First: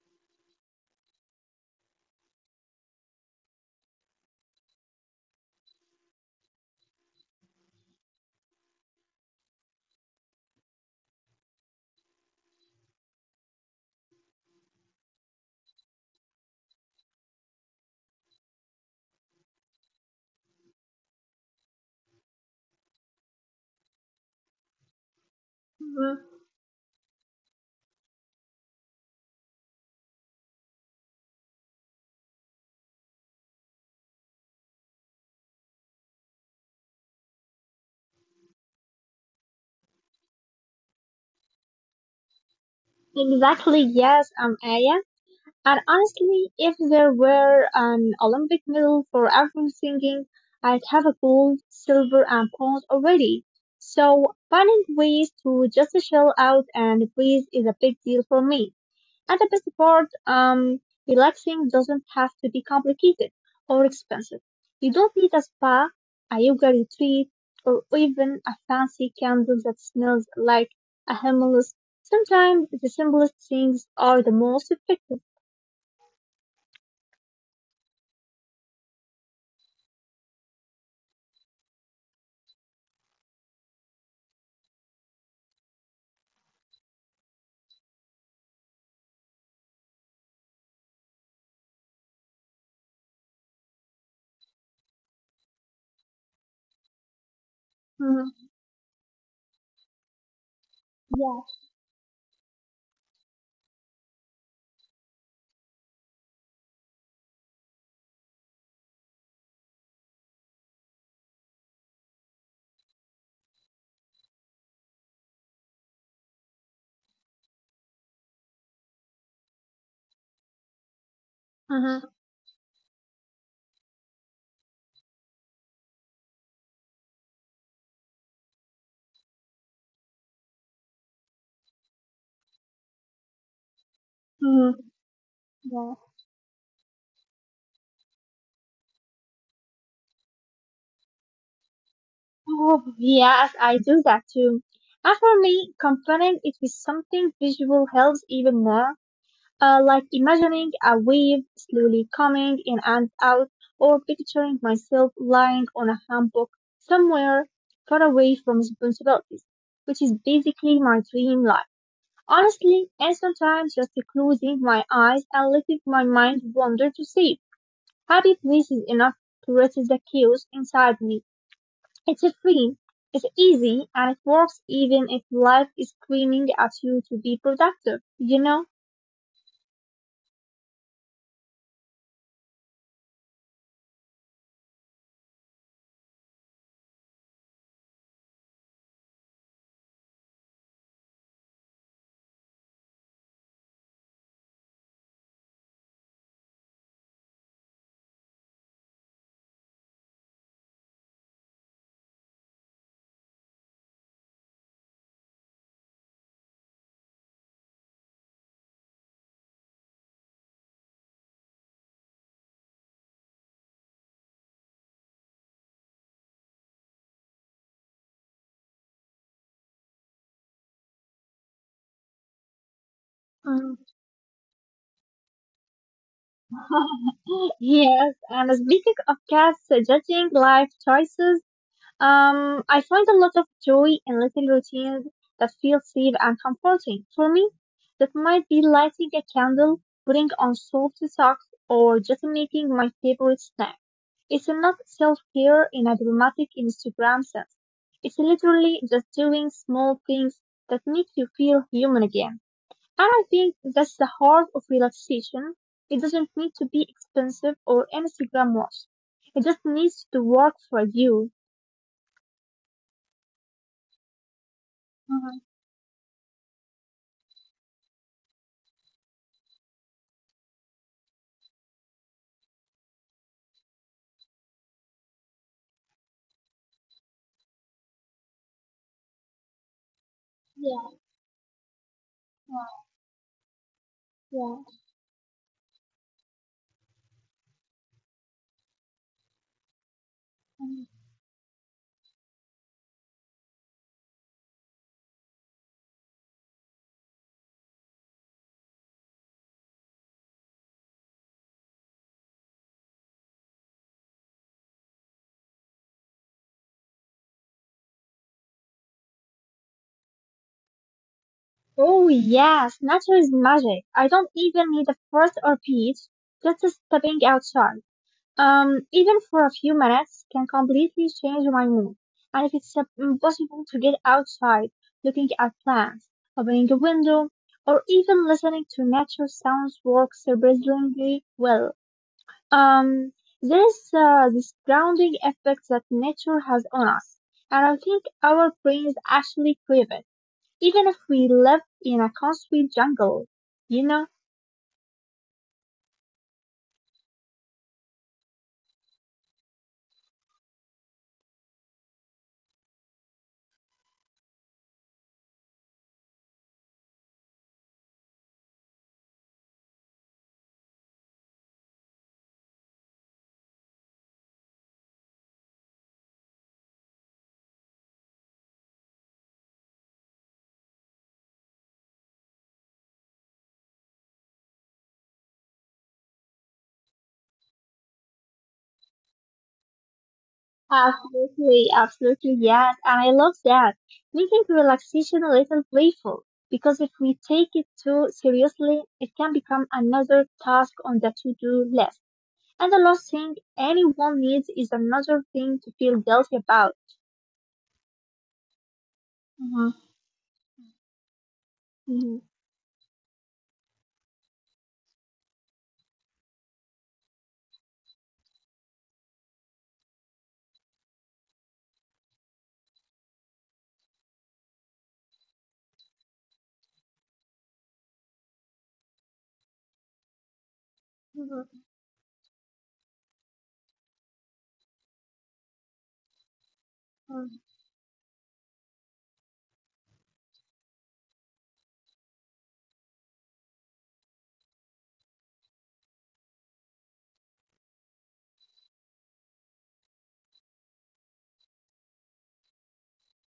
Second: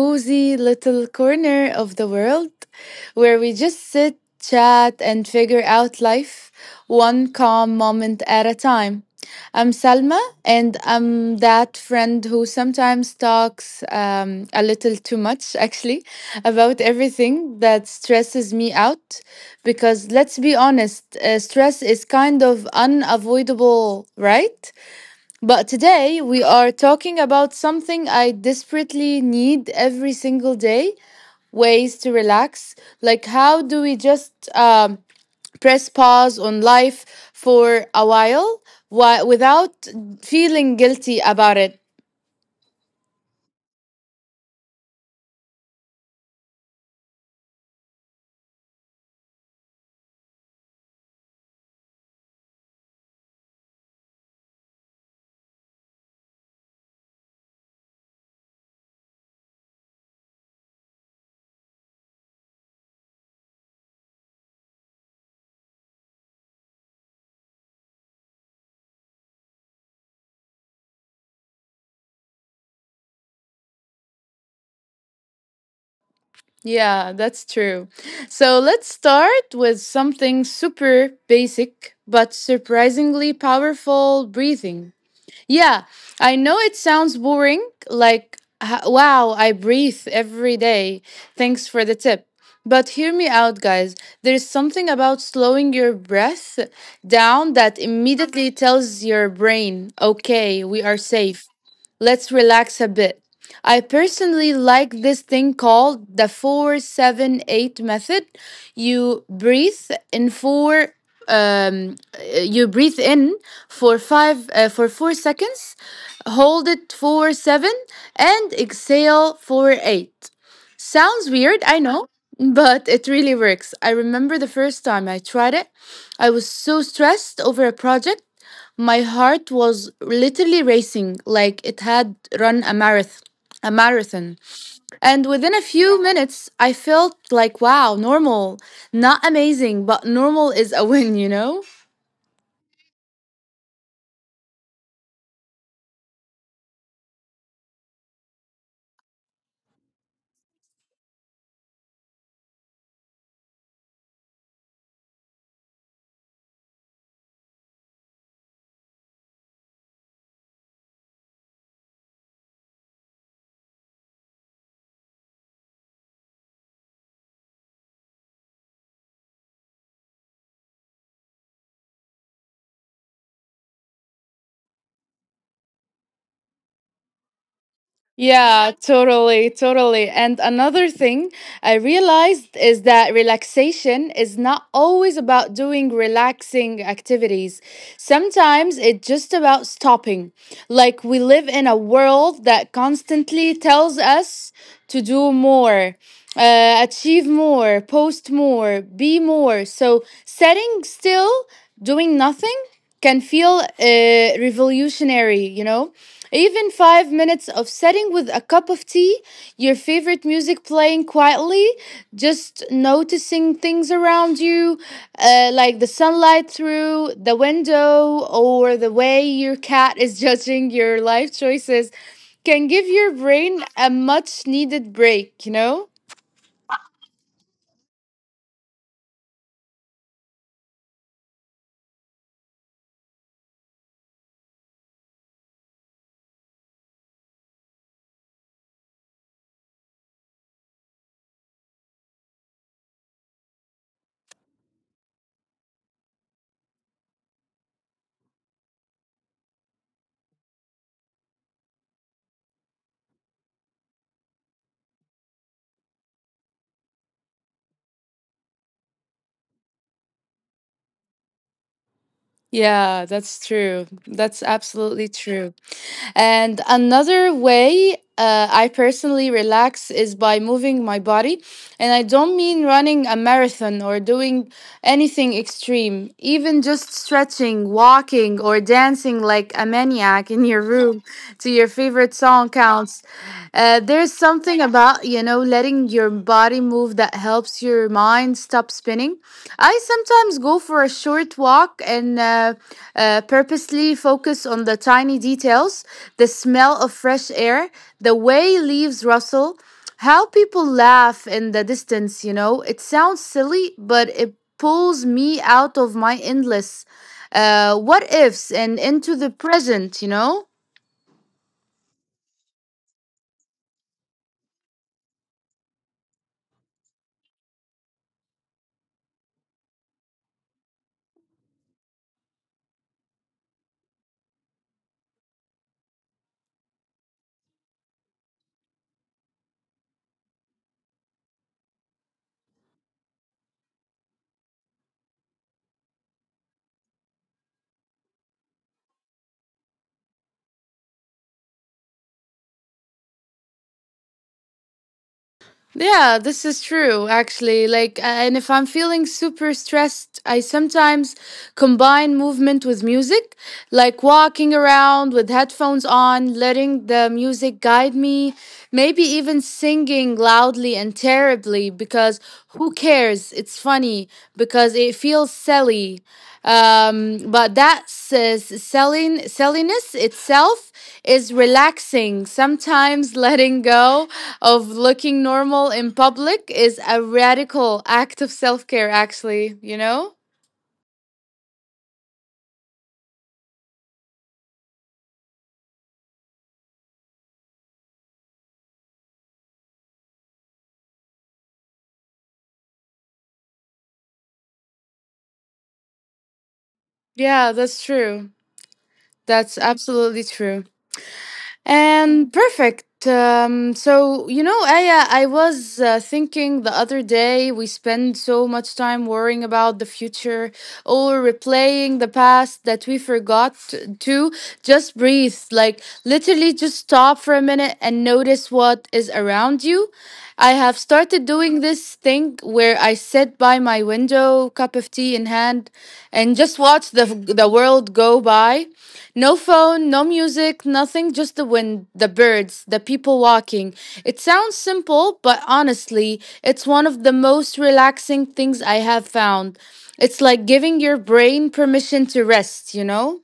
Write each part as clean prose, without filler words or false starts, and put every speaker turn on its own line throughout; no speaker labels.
cozy little corner of the world where we just sit, chat, and figure out life one calm moment at a time. I'm Salma, and I'm that friend who sometimes talks a little too much, actually, about everything that stresses me out. Because let's be honest, stress is kind of unavoidable, right? But
Mm,
today we are talking about something I desperately need every single day ways to relax. Like, how do we just press pause on life for a while without feeling guilty about it?
exactly, yes, Aya. And honestly, if there were an Olympic medal for every singing, I'd have a gold, silver, and bronze already. So finding ways to just shell out and praise is a big deal for me. At the best part, relaxing doesn't have to be complicated or expensive. You don't need a spa, a yoga retreat, or even a fancy candle that smells like a himalayan. Sometimes the simplest things are the most effective.
Yeah, that's true. So let's start with something super basic but surprisingly powerful breathing. Yeah, I know it sounds boring, like, wow, I breathe every day. Thanks for the tip. But hear me out, guys. There's something about slowing your breath down that
Mhm.
immediately tells your brain, okay, we are
Yeah.
safe. Let's relax a bit. I personally like this thing called the 478 method. You breathe in four you breathe in for 5 uh, for 4 seconds, hold it for 7 and exhale for 8. Sounds weird, I
Mhm.
know, but it really works. I remember the first time I tried it, I was so stressed over a project my heart was literally racing like it had run a marathon. A marathon.
Mhm.
And within a
Yeah.
few minutes, I felt like, wow, normal. Not amazing, but normal is a win, you know?
Oh, yes, I do that too. And for me, combining it with something visual helps even more. Like imagining a wave slowly coming in and out, or picturing myself lying on a hammock somewhere far away from responsibilities, which is basically my dream life. Honestly, and sometimes just closing my eyes and letting my mind wander to see happy places enough to resist the chaos inside me. It's a free, it's easy, and it works even if life is screaming at you to be productive, you know?
Yeah, totally, totally. And another thing I realized is that relaxation is not always about doing relaxing activities. Sometimes it's just about stopping. Like, we live in a world that constantly tells us to do more, achieve more, post more, be more. So setting still, doing nothing can feel revolutionary, you know? Even 5 minutes of sitting with a cup of tea, your favorite music playing quietly, just noticing things around you, like the sunlight through the window or the way your cat is judging your life choices, can give your brain
Mm.
a much needed break, you know?
Yes, and speaking of cats so judging life choices, I find a lot of joy in little routines that feel safe and comforting. For me, that might be lighting a candle, putting on soft socks, or just making my favorite snack. It's not self-care in a dramatic Instagram sense. It's literally just doing small things that make you feel human again. And I think that's the heart of relaxation. It doesn't need to be expensive or Instagram worthy. It just needs to work for you.
Yeah, that's true. That's absolutely
uh
true. And another way I personally relax is by moving my body. And I don't mean running a marathon or doing anything extreme, even just stretching, walking, or dancing like a maniac in your
Yeah,
room to your favorite song
yeah,
counts. There's
yeah.
something about, you know, letting your body move that helps your mind stop spinning. I sometimes go
Mhm.
for a short walk and purposely focus on the tiny details the smell of fresh air, the way leaves rustle, how people laugh in the distance, you know. It sounds silly, but it pulls me out of my endless what ifs and into the present, you know?
Oh yes, nature is magic. I don't even need a forest or beach, just stepping outside. Even for a few minutes can completely change my mood. And if it's impossible to get outside, looking at plants, opening a window, or even listening to nature sounds works surprisingly well. Um, there is this grounding effect that nature has on us, and I think our brains actually crave it, even if we live in a concrete jungle. You know.
Yeah, this is true, actually. Like, and if I'm feeling super stressed, I sometimes combine movement with music, like walking around with headphones on, letting the music guide me, maybe even singing loudly and terribly because who cares? It's funny because it feels silly, but that says selling selliness itself is relaxing sometimes. Letting go of looking normal in public is a radical act of self-care, actually, you know?
Absolutely, absolutely, yes. And I love that. Making relaxation a little playful, because if we take it too seriously, it can become another task on the to-do list. And the last thing anyone needs is another thing to feel guilty about.
Yeah, that's true. That's
Mhm,
absolutely true.
mhm,
And perfect. So, you know, Aya, I was thinking the other day we spend so much time worrying about the future or replaying the past that we forgot to just breathe. Like, literally, just stop for a minute and notice what is around you. I have started
mhm,
doing this thing where I sit by my window, cup of tea in hand, and just watch the,
mhm.
the world go by. No phone, no music, nothing, just the wind, the birds, the people walking. It sounds simple, but honestly, it's one of the most relaxing things I have found. It's like giving your brain permission to rest, you know?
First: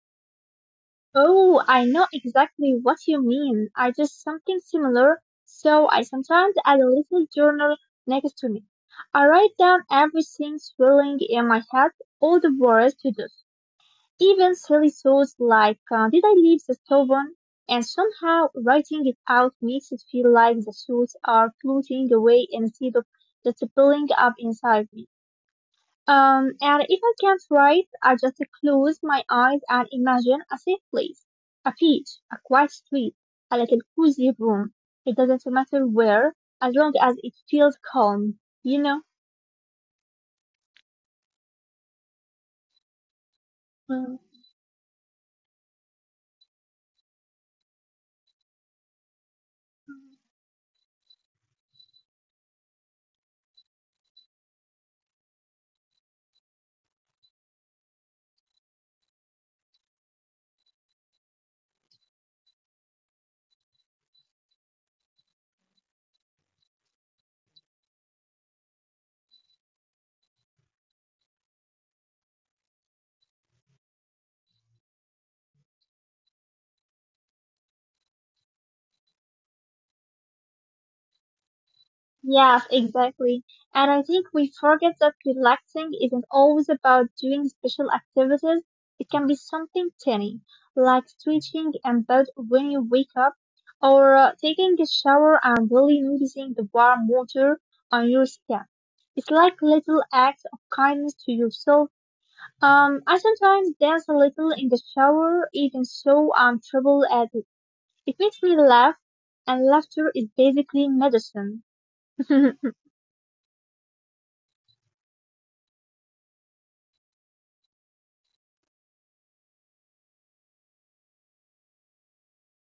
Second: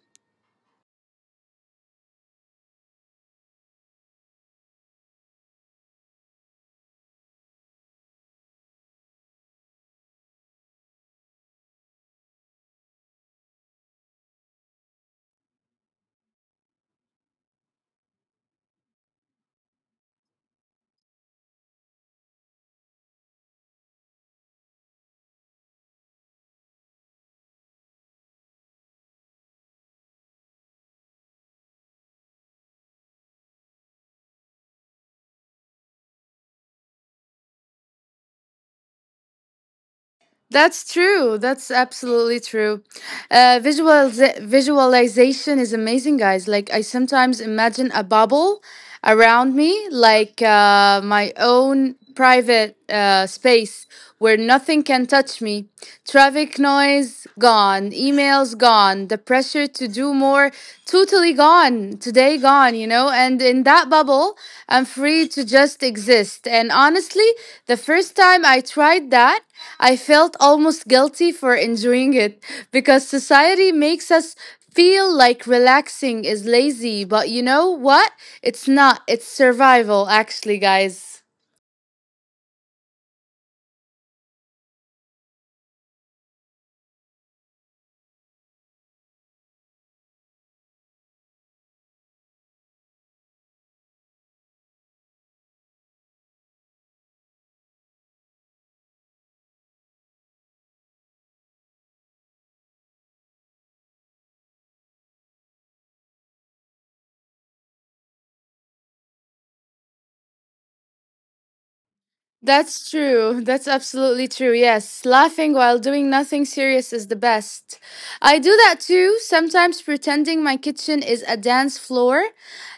Oh, I know exactly what you mean. I do something similar, so I sometimes add a little journal next to me. I write down everything swirling in my head, all the words to do, even silly thoughts like, did I leave the stove on? And somehow writing it out makes it feel like the thoughts are floating away instead of just building up inside me. And if I can't write, I just close my eyes and imagine a safe place, a beach, a quiet street, a little cozy room. It doesn't matter where, as long as it feels calm, you know?
That's true. That's absolutely true.
Mm.
Visualization is amazing, guys. Like, I sometimes imagine a bubble around me, like my own private space where nothing can touch me. Traffic noise gone, emails gone, the pressure to do more totally gone, today gone, you know? And in that bubble, I'm free to just exist. And honestly, the first time I tried that, I felt almost guilty for enjoying it because society makes us feel like relaxing is lazy, but you know what? It's not. It's survival, actually, guys.
Yes, exactly. And I think we forget that relaxing isn't always about doing special activities. It can be something tiny, like stretching in bed when you wake up, or taking a shower and really noticing the warm water on your skin. It's like little acts of kindness to yourself. I sometimes dance a little in the shower, even so I'm terrible at it. It makes me laugh, and laughter is basically medicine.
That's true. That's absolutely true. Yes, laughing while doing nothing serious is the best. I do that too, sometimes pretending my kitchen is a dance floor.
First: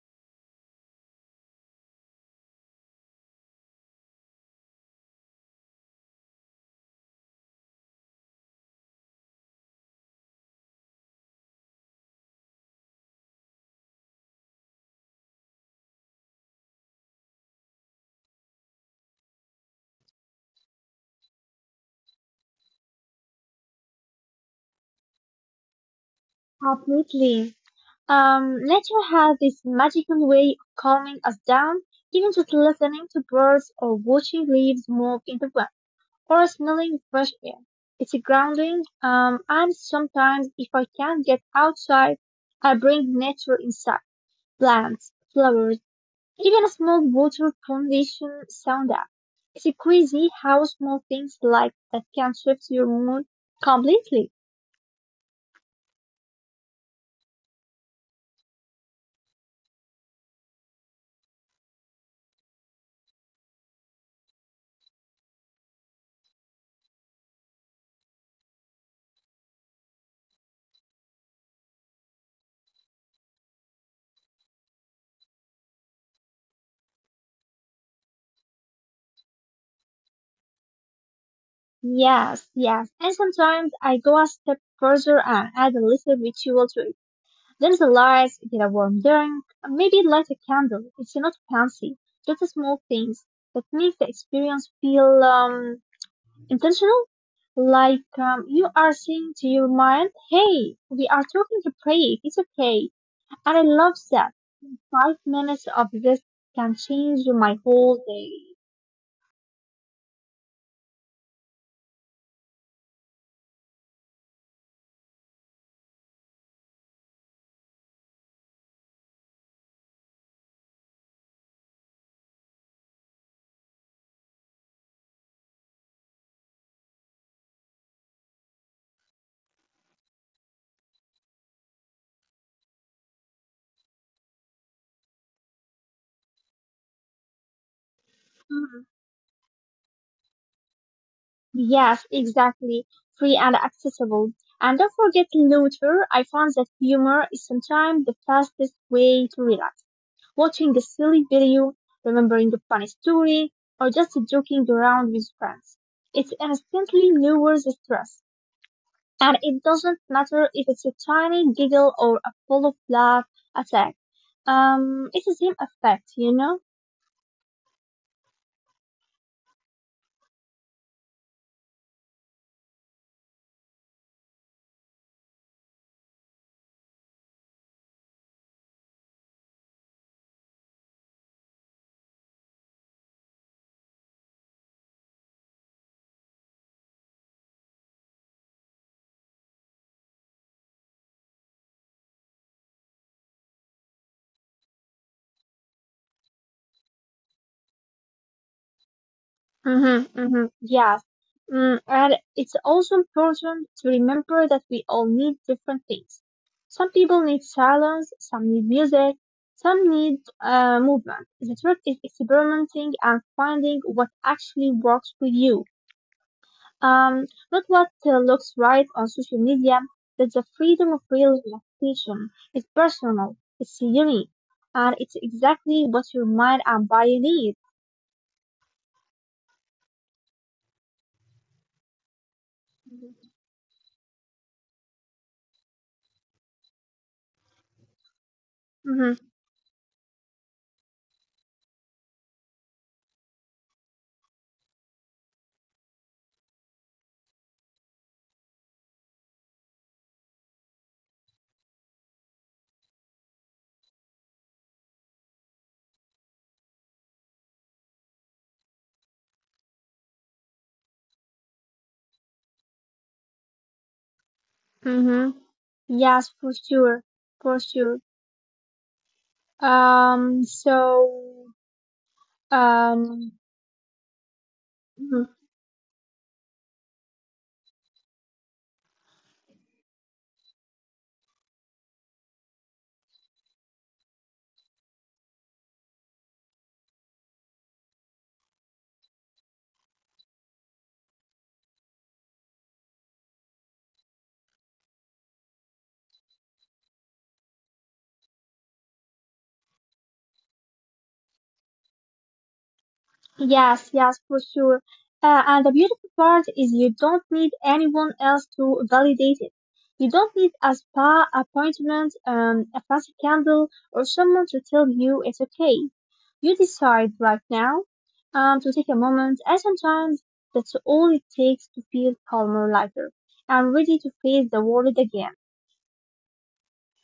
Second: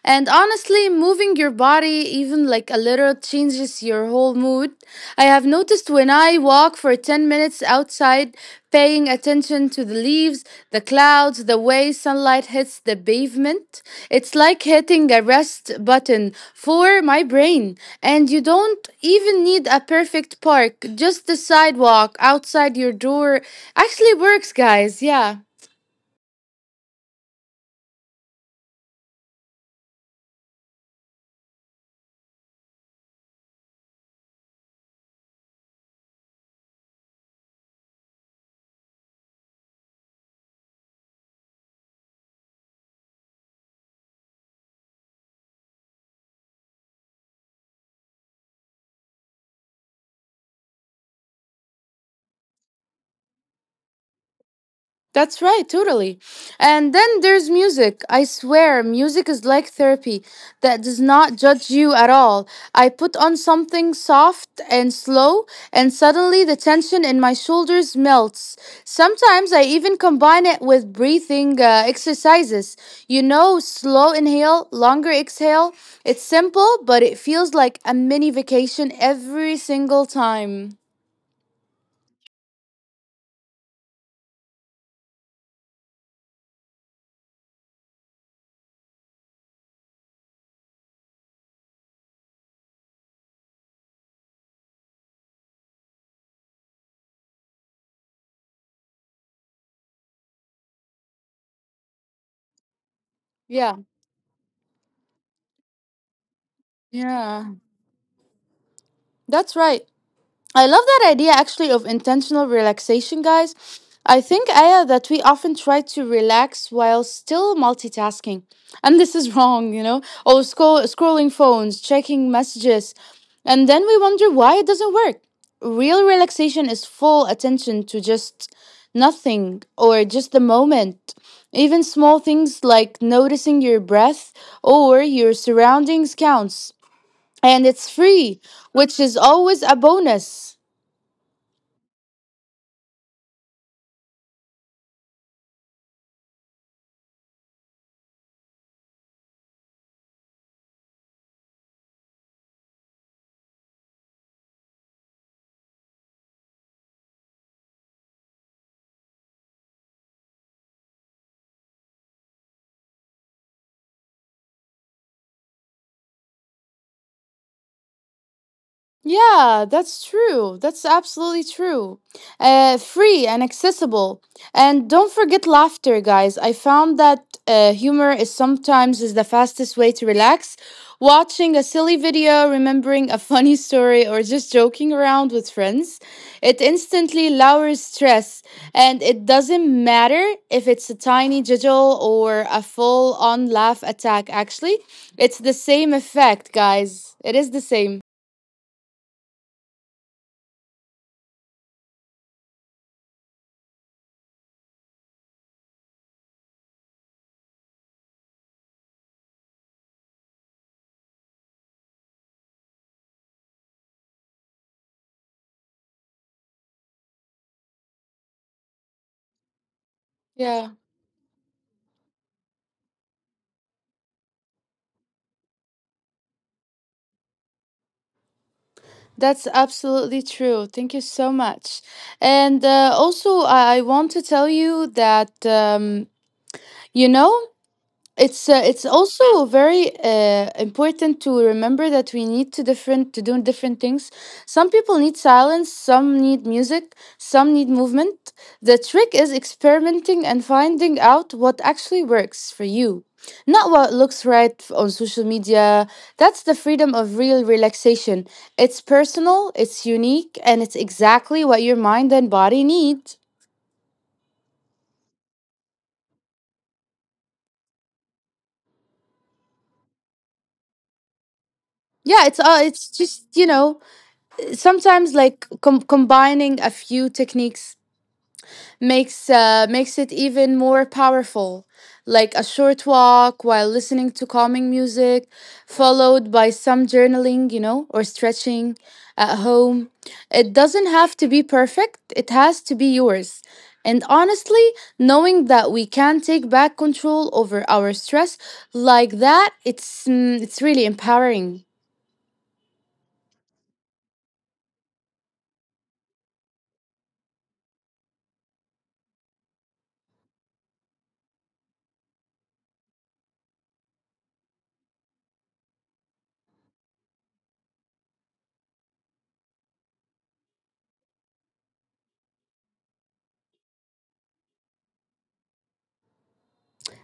And honestly, moving your body even like a little changes your whole mood. I have noticed when I walk for 10 minutes outside, paying attention to the leaves, the clouds, the way sunlight hits the pavement, it's like hitting a rest button for my brain. And you don't even need a perfect park, just the sidewalk outside your door actually works, guys. Yeah.
Completely. Nature has this magical way of calming us down. Even just listening to birds or watching leaves move in the wind or smelling fresh air. It's grounding. And sometimes if I can't get outside, I bring nature inside. Plants, flowers, even a small water foundation sound up. It's crazy how small things like that can shift your mood completely.
That's right, totally. And then there's music. I swear, music is like therapy that does not judge you at all. I put on something soft and slow, and suddenly the tension in my shoulders melts. Sometimes I even combine it with breathing exercises. You know, slow inhale, longer exhale. It's simple, but it feels like a mini vacation every single time.
Yes, yes. And sometimes I go a step further and add a little ritual to it. There's the lights, get a warm drink, and maybe light a candle. It's not fancy, just the small things that make the experience feel intentional. Like you are saying to your mind, "Hey, we are talking to break. It's okay." And I
Yeah.
love that. Five minutes of this can change
Yeah.
my whole day.
That's right. I love that idea actually of intentional relaxation, guys. I think, Aya, that we often try to relax while still multitasking. And this is wrong, you know? Or scrolling phones, checking messages. And then we wonder why it doesn't work. Real relaxation is full attention to just nothing or just the moment. Even small things like noticing your breath or your surroundings counts. And it's free,
Mm-hmm.
which is always a bonus.
Yes, exactly. Free and accessible. And don't forget laughter. I found that humor is sometimes the fastest way to relax. Watching a silly video, remembering a funny story, or just joking around with friends. It instantly lowers the stress. And it doesn't matter if it's a tiny giggle or a full of laugh attack. It's the same effect, you know?
Yeah, that's true. That's absolutely true. Free and accessible. And don't forget laughter, guys. I found that humor is sometimes is the fastest way to relax. Watching a silly video, remembering a funny story, or just joking around with friends, it instantly lowers stress. And it doesn't matter if it's a tiny jiggle or a full-on laugh attack. Actually, it's the same effect, guys. It is the same.
Mm-hmm, mm-hmm, yes. Mm, and it's also important to remember that we all need different things. Some people need silence, some need music, some need movement. The trick is experimenting and finding what actually works for you. Um, Not what looks right on social media. That's the
Yeah.
freedom of real relaxation. It's personal, it's unique, and it's exactly what your mind and body need.
That's absolutely true. Thank you so much. And also, I want to tell you that, you know, it's
Mm-hmm,
also very important to remember that we need to do different things. Some people need silence, some need music, some need movement. The trick is experimenting and finding out what actually works for you, not what looks right on social media. That's the freedom of real relaxation. It's personal, it's unique, and it's exactly what your mind and body need.
mm-hmm. Yes, for sure, for sure. Um, so,
Yeah, it's just,
um,
you know, sometimes
mhm.
like combining a few techniques makes it even more powerful, like a short walk while listening to calming music followed by some journaling, you know, or stretching at home. It doesn't have to be perfect, it has to be yours. And honestly, knowing that we can take back control over our stress like that, it's it's really empowering.
Yes, yes, for sure. And the beautiful part is you don't need anyone else to validate it. You don't need a spa appointment, a fancy candle, or someone to tell you it's okay. You decide right now, to take a moment, and sometimes that's all it takes to feel calmer, lighter, and ready to face the world again.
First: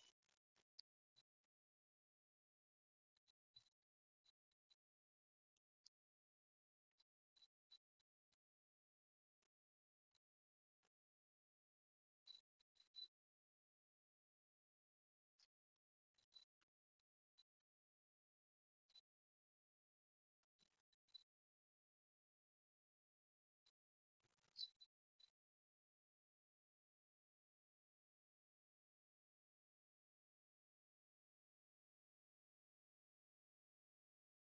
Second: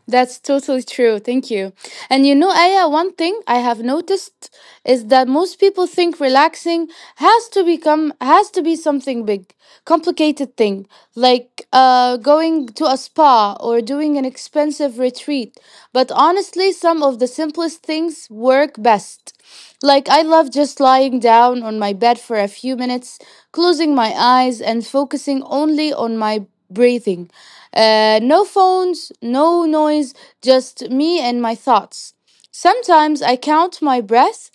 That's totally true. Thank you. And you know, Aya, one thing I have noticed is that most people think relaxing has to be something big, complicated thing, like going to a spa or doing an expensive retreat. But honestly, some of the simplest things work best. Like, I love just lying down on my bed for a few minutes, closing my eyes and focusing only on my breathing, no phones, no noise, just me and my thoughts. Sometimes I count my breath.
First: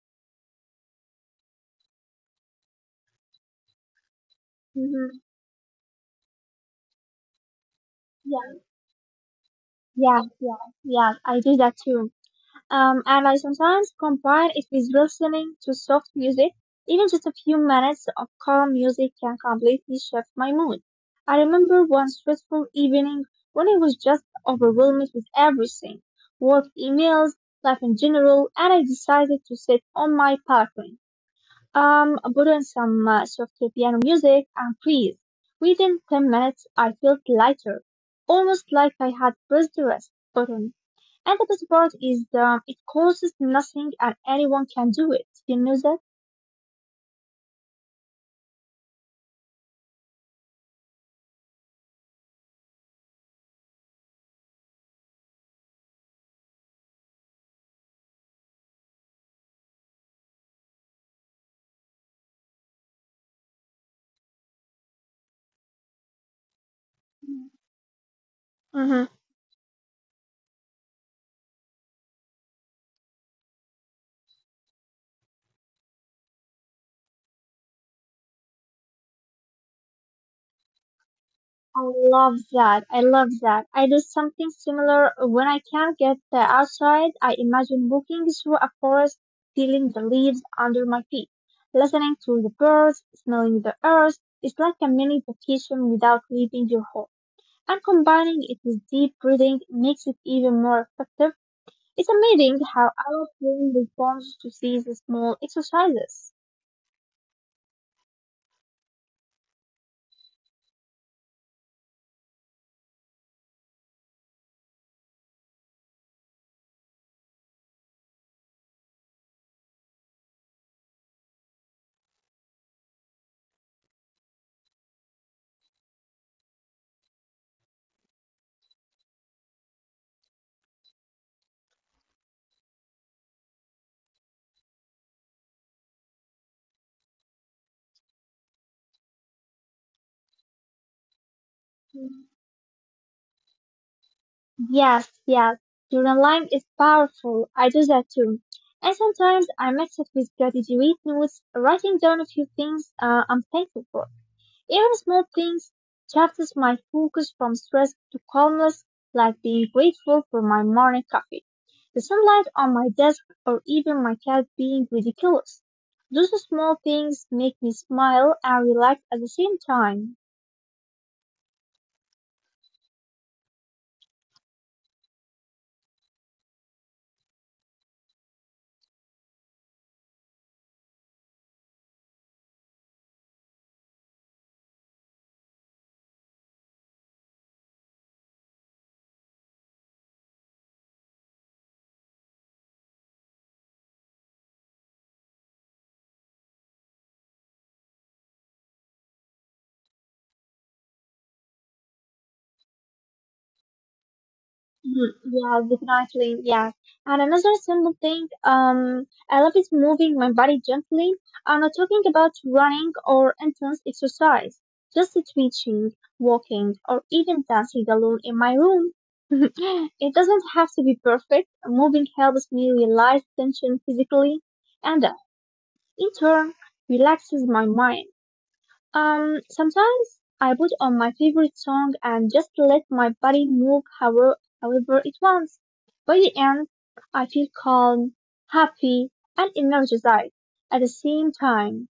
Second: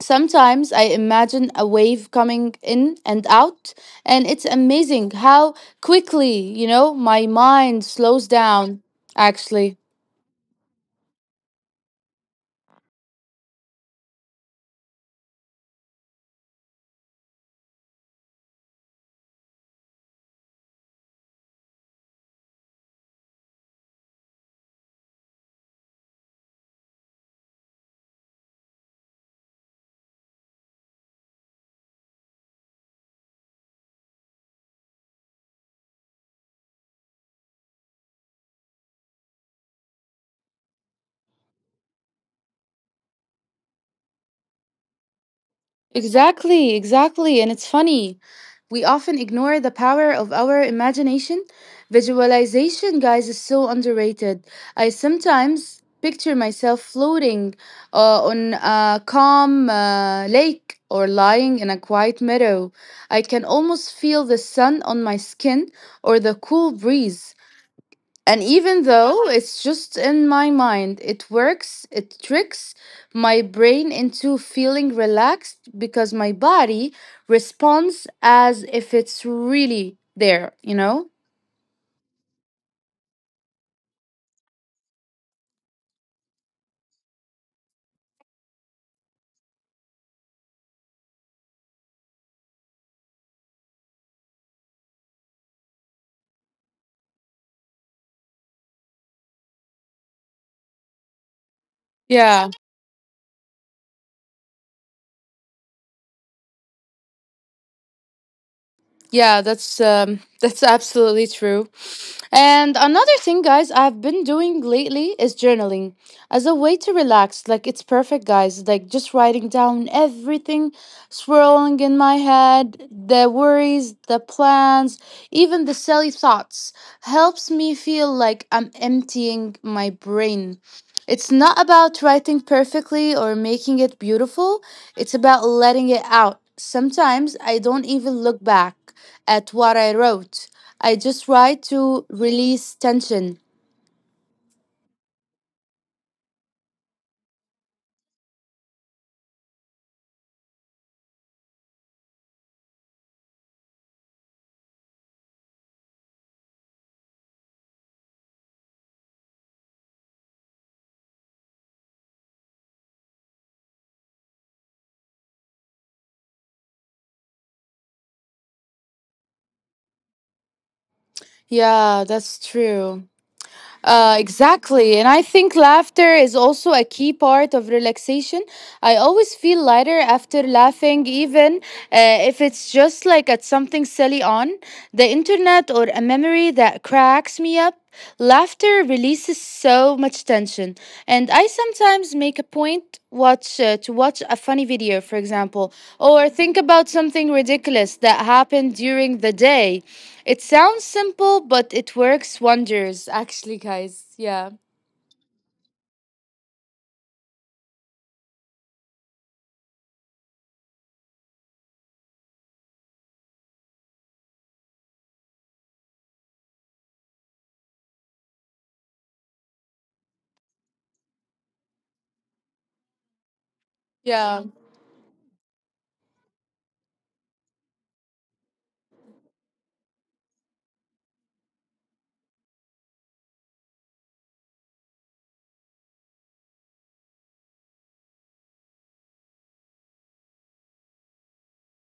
Sometimes I imagine a wave coming in and out, and it's amazing
Mhm.
how quickly, you know, my mind slows down, actually.
Yeah, yeah, yeah, I do that too. And I sometimes combine it with listening to soft music. Even just a few minutes of calm music can completely shift my mood. I remember one stressful evening when I was just overwhelmed with everything, work emails, life in general, and I decided to sit on my balcony put on some softer piano music and please, within 10 minutes I felt lighter, almost like I had pressed the rest button. And the best part is it costs nothing and anyone can do it. You know that?
Exactly, exactly. And it's funny. We often ignore the power of our imagination. Visualization, guys, is so underrated. I sometimes picture myself floating on a calm lake or lying in a quiet meadow. I can almost feel the sun on my skin or the cool breeze. And even
Mhm.
though it's just in my mind, it works, it tricks my brain into feeling relaxed because my body responds as if it's really there, you know?
I love that. I love that. I do something similar when I can't get the outside. I imagine walking through a forest, feeling the leaves under my feet, listening to the birds, smelling the earth. It's like a mini vacation without leaving your home. And combining it with deep breathing makes it even more effective. It's
Yeah.
amazing how our brain responds to these small exercises.
Yeah, that's that's absolutely true. And another thing, guys, I've been doing lately is journaling as a way to relax. Like, it's perfect, guys. Like, just writing down everything swirling in my head, the worries, the plans, even the silly thoughts helps me feel like I'm emptying my brain. It's not about writing perfectly or making it beautiful. It's about letting it out. Sometimes I don't even look back at what I wrote. I just write to release tension.
Yes, yes. Journaling is powerful. I do that too. And sometimes I mix it with gratitude notes, writing down a few things I'm thankful for. Even small things changes my focus from stress to calmness, like being grateful for my morning coffee, the sunlight on my desk, or even my cat being ridiculous. Those small things make me smile and relax at the same time.
Yeah, that's true. Exactly. And I think laughter is also a key part of relaxation. I always feel lighter after laughing, even if it's just like at something silly on the internet or a memory that cracks me up. Laughter releases so much tension. And I sometimes make a point watch to watch a funny video, for example, or think about something ridiculous that happened during the day. It sounds simple, but it works wonders, actually, guys. Yeah.
Mhm. Yeah, definitely. Yeah. And another simple thing, I love is moving my body gently. I'm not talking about running or intense exercise, just stretching, walking, or even dancing alone in my room. It doesn't have to be perfect. Moving helps me realize tension physically
Yeah.
and, in turn, relaxes my mind. Sometimes I put on my favorite song and just let my body move however, it wants. By the end, I feel calm, happy, and energized at the same time.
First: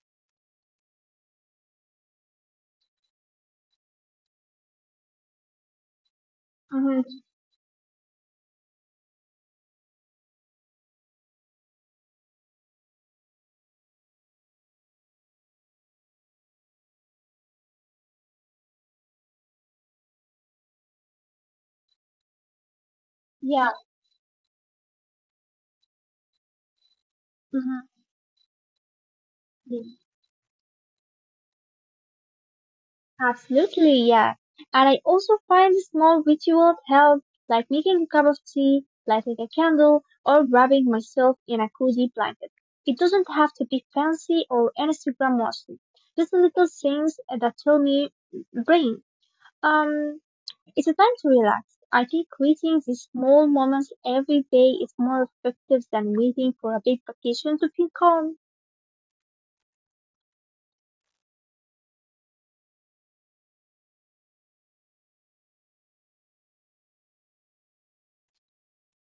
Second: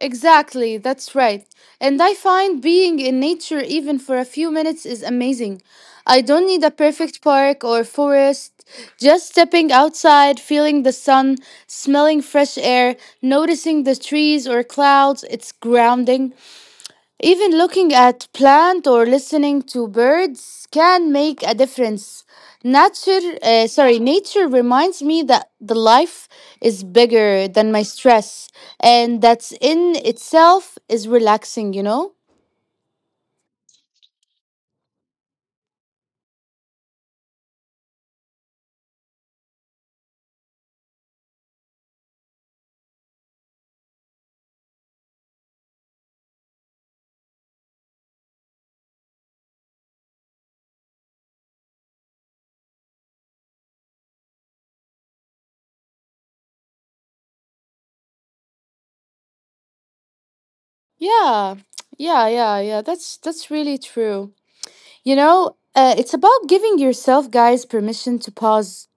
Exactly. That's right. And I find being in nature, even for a few minutes, is amazing. I don't need a perfect
hmm
park or forest. Just stepping outside, feeling the sun, smelling fresh air, noticing the trees or clouds, it's grounding. Even looking at plant or listening to birds can make a difference.
Yeah.
Nature reminds me that the life is bigger than
hmm
my stress, and that's in itself is relaxing. You know?
Absolutely, yeah. And I also find small rituals help, like making a cup of tea, lighting a candle, or wrapping myself in a cozy blanket. It doesn't have to be fancy or Instagram worthy. Just little things that tell me, brain, um, it's a time to relax. I think creating these small moments every day is more effective than waiting for a big vacation to feel calm.
Yeah, yeah, yeah, yeah. That's really true. It's about giving yourself guys permission to pause.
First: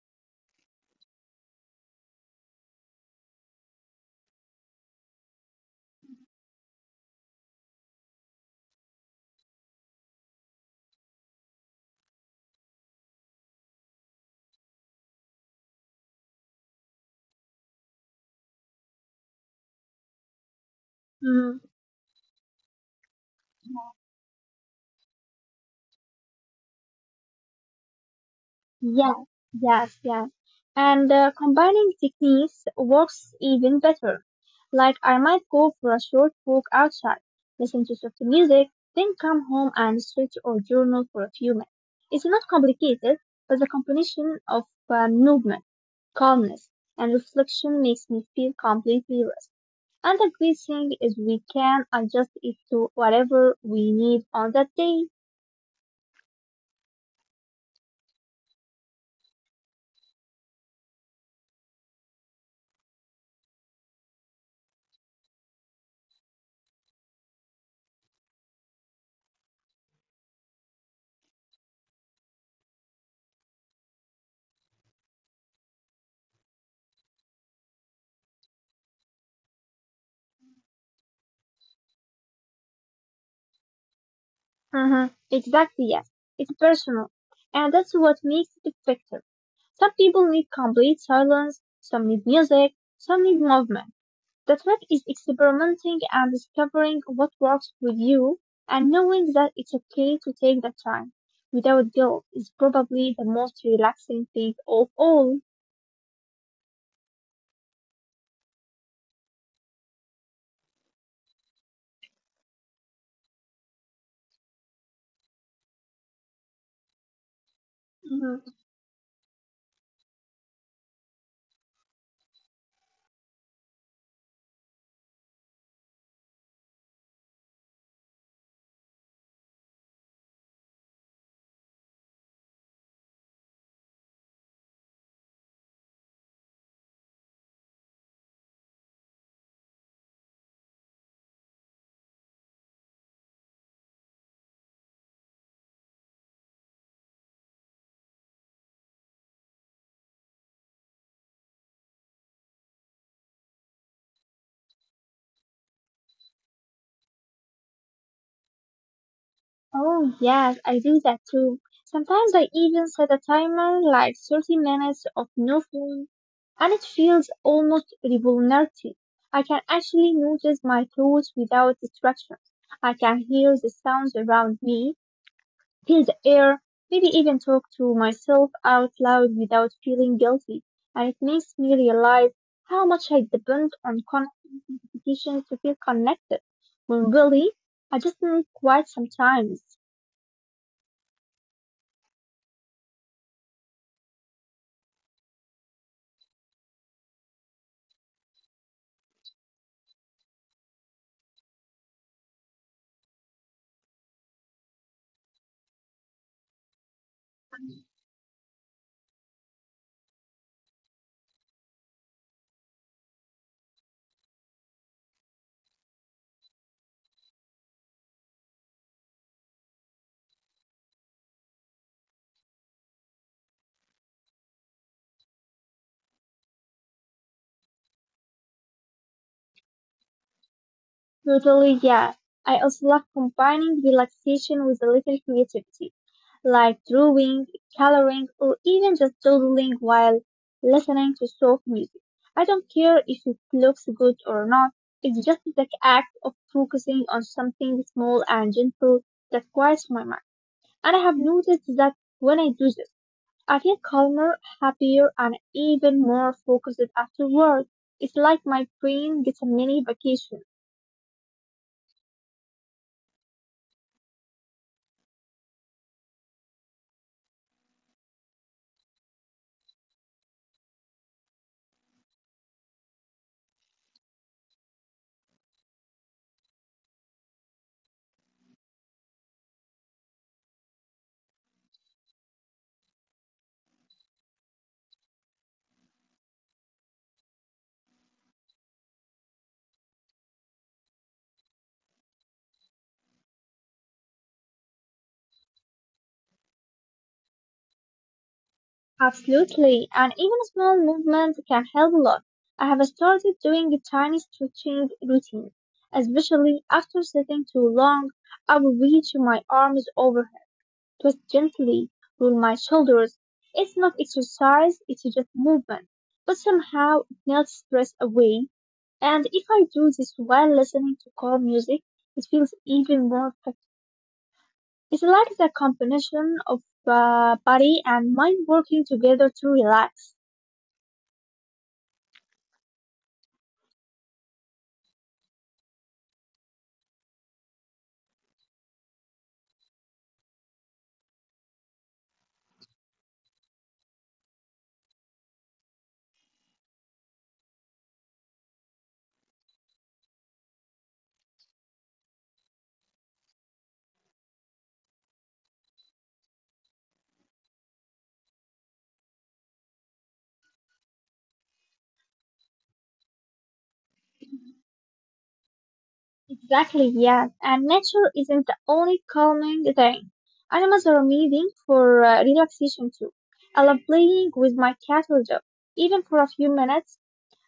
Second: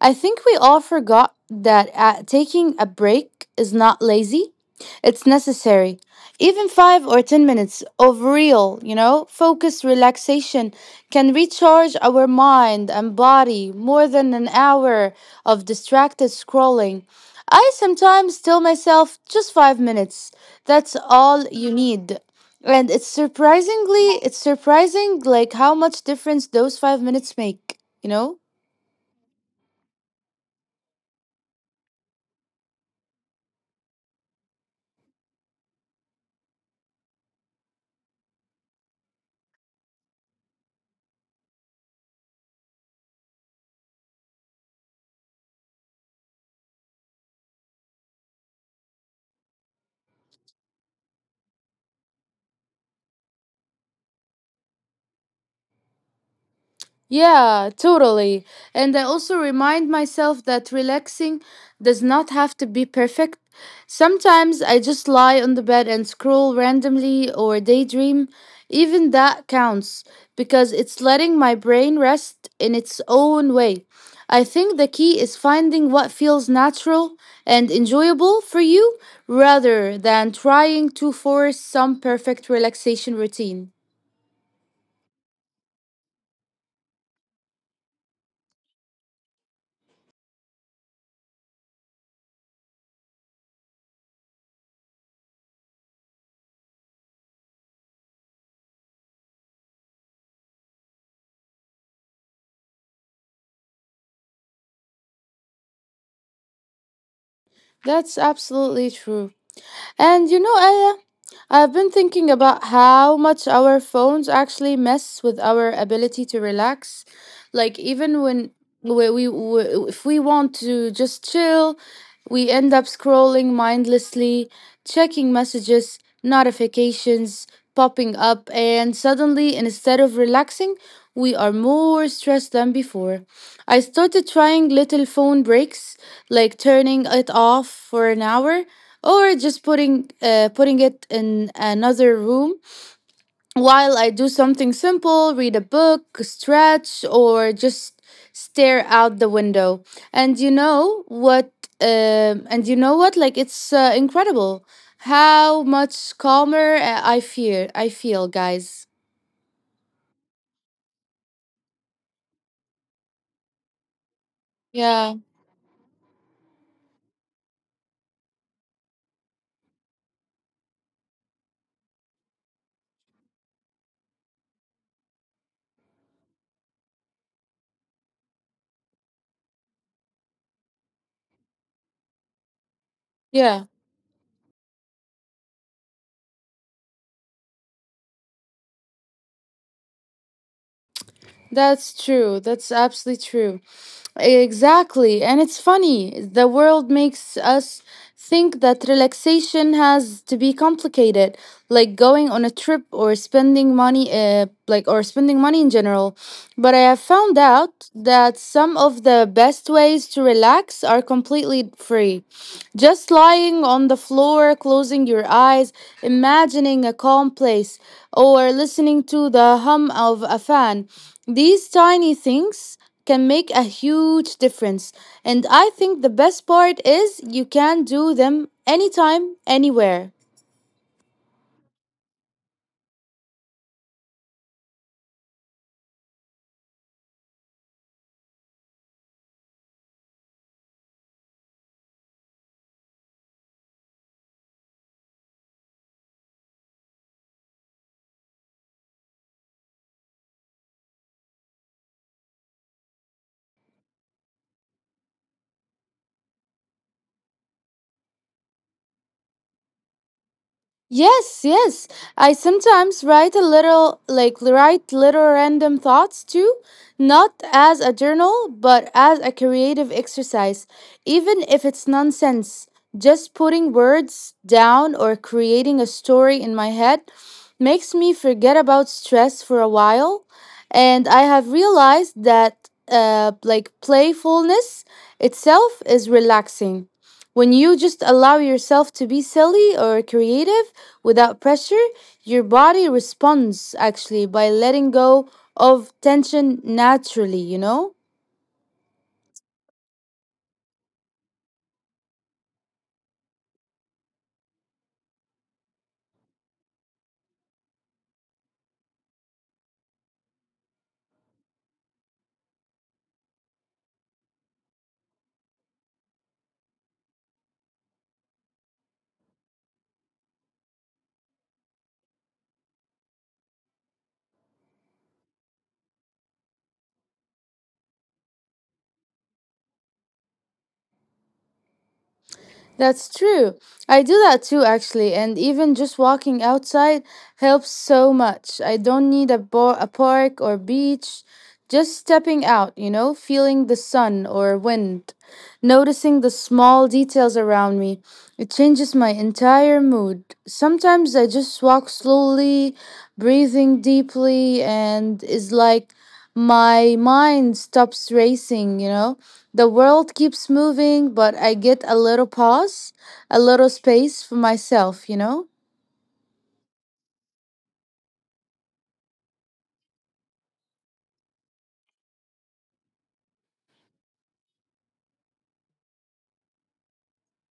I think we all forgot that taking a break is not lazy, it's necessary. Even 5 or 10 minutes of real, focused relaxation can recharge our mind and body more than an hour of distracted scrolling. I sometimes tell myself just 5 minutes. That's all
Mm.
you need. And it's surprising like how much difference those 5 minutes make, you know?
Yeah, yes, yes. And combining techniques works even better. Like I might go for a short walk outside, listen to soft music, then come home and stretch or journal for a few minutes. It's not complicated, but the combination of movement, calmness, and reflection makes me feel completely rest. And the great thing is we can adjust it to whatever we need on that day.
Yeah, totally. And I also remind myself that relaxing does not have to be perfect. Sometimes I just lie on the bed and scroll randomly or daydream. Even that counts because it's letting my brain rest in its own way. I think the key is finding what feels natural and enjoyable for you rather than trying to force some perfect relaxation routine.
Uh-huh. Exactly, yes. It's personal. And that's what makes it effective. Some people need complete silence, some need music, some need movement. The trick is experimenting and discovering what works with you, and knowing that it's okay to take that time without guilt is probably the most relaxing thing of all.
That's absolutely true. And I've been thinking about how much our phones actually mess with our ability to relax. Like even when
Mm-hmm.
we if we want to just chill, we end up scrolling mindlessly, checking messages, notifications popping up, and suddenly instead of relaxing, we are more stressed than before. I started trying little phone breaks, like turning it off for an hour or just putting it in another room while I do something simple, read a book, stretch or just stare out the window. And you know what and you know what, it's incredible how much calmer I feel, guys.
Oh, yes, I do that too. Sometimes I even set a timer like 30
Yeah.
minutes of no phone, and it feels almost revolutionary. I can actually notice my thoughts without distractions. I can hear the sounds around me, feel the air, maybe even talk to myself out loud without feeling guilty. And it makes me realize how much I
Yeah.
depend on constant notifications to feel connected. When really, I just need quiet sometimes.
That's true. That's absolutely true. Exactly. And it's funny, the world makes us think that relaxation has to be complicated, like going on a trip or spending money, or spending money in general. But I have found out that some of the best ways to relax are completely free. Just lying on the floor, closing your eyes, imagining a calm place, or listening to the hum of a fan. These tiny things can make a huge difference. And I think the best part is you can do them anytime, anywhere.
Totally, yeah. I also love combining relaxation with a little creativity, like drawing, coloring, or even just doodling while listening to soft music. I don't care if it looks good or not. It's just the act of focusing on something small and gentle that quiets my mind. And I have noticed that when I do this, I feel calmer, happier, and even more focused afterward. It's like my brain gets a mini vacation.
Yes, yes. I sometimes write little random thoughts too, not as a journal, but as a creative exercise, even if it's nonsense. Just putting words down or creating a story in my head makes me forget about stress for a while. And I have realized that, playfulness itself is relaxing. When you just allow yourself to be silly or creative, without pressure, your body responds actually by letting go of tension naturally, you know?
Absolutely, and even small movements can help a lot. I have started doing a tiny stretching routine, especially after sitting too long. I will reach my arms overhead, twist gently, roll my shoulders. It's not exercise, it's just movement. But somehow it melts stress away, and if I do this while listening to calm music, it feels even more effective. It's like the combination of body and mind working together to relax.
That's true. I do that too, actually, and even just walking outside helps so much. I don't need a park or beach. Just stepping out, you know, feeling the sun or wind, noticing the small details around me. It changes my entire mood. Sometimes I just walk slowly, breathing deeply, and it's like my mind stops racing, you know? The world keeps moving, but I get a little pause, a little space for myself, you know?
Exactly, yes. And nature isn't the only calming thing. Animals are amazing for relaxation too. I love playing with my cat or dog, even for a few minutes,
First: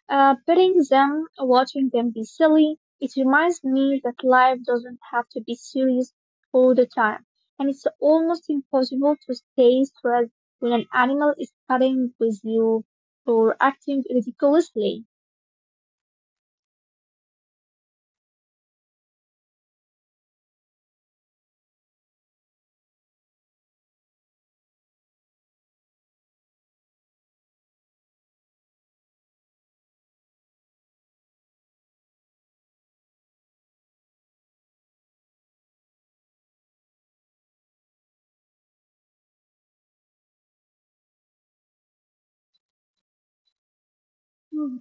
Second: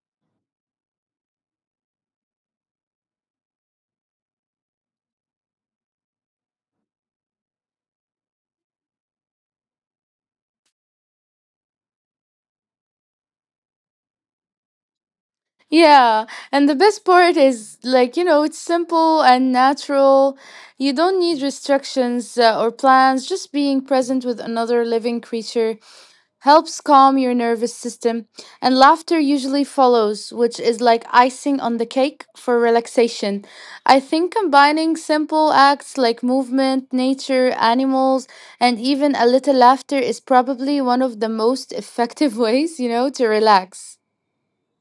petting them, watching them be silly. It reminds me that life doesn't have to be serious all the time. And it's almost impossible to stay stressed when an animal is cutting with you or acting ridiculously.
Yeah, and the best part is like, you know, it's simple and natural. You don't need restrictions or plans, just being present with another living creature helps calm your nervous system, and laughter usually follows, which is like icing on the cake for relaxation. I think combining simple acts like movement, nature, animals, and even a little laughter is probably one of the most effective ways, you know, to relax.
Hmm.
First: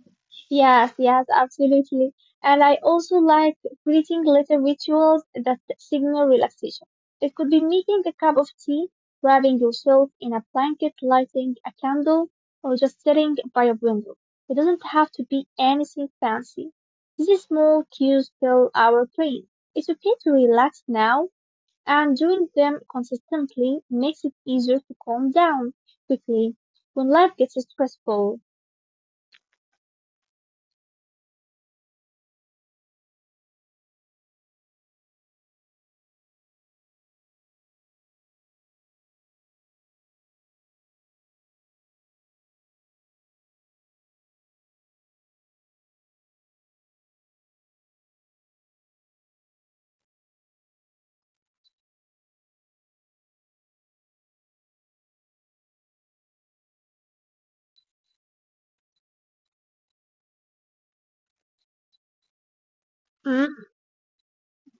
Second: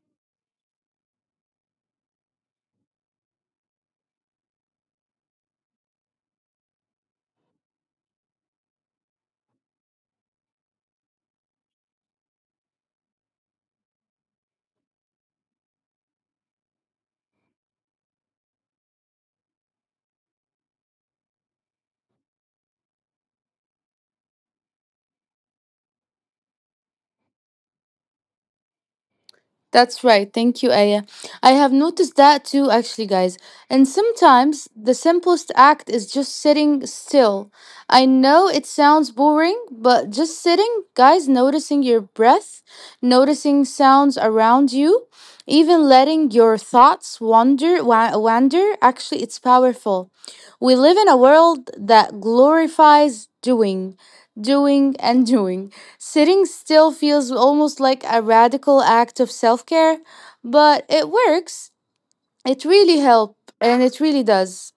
Yes, yes, absolutely. And I also like creating little rituals that signal relaxation. It could be making a cup of tea, wrapping yourself in a blanket, lighting a candle, or just sitting by a window. It doesn't have to be anything fancy. These small cues fill our brain. It's okay to relax now, and doing them consistently makes it easier to calm down quickly when life gets stressful.
That's right. Thank you, Aya. I have noticed that too, actually, guys. And sometimes the simplest act is just sitting still. I know it sounds boring, but just sitting, guys, noticing your breath, noticing sounds around you, even letting your wander, actually, it's powerful. We live in a world that glorifies doing, doing, and doing. Sitting still feels almost like a radical act of self care, but it works. It really helps, and it really does.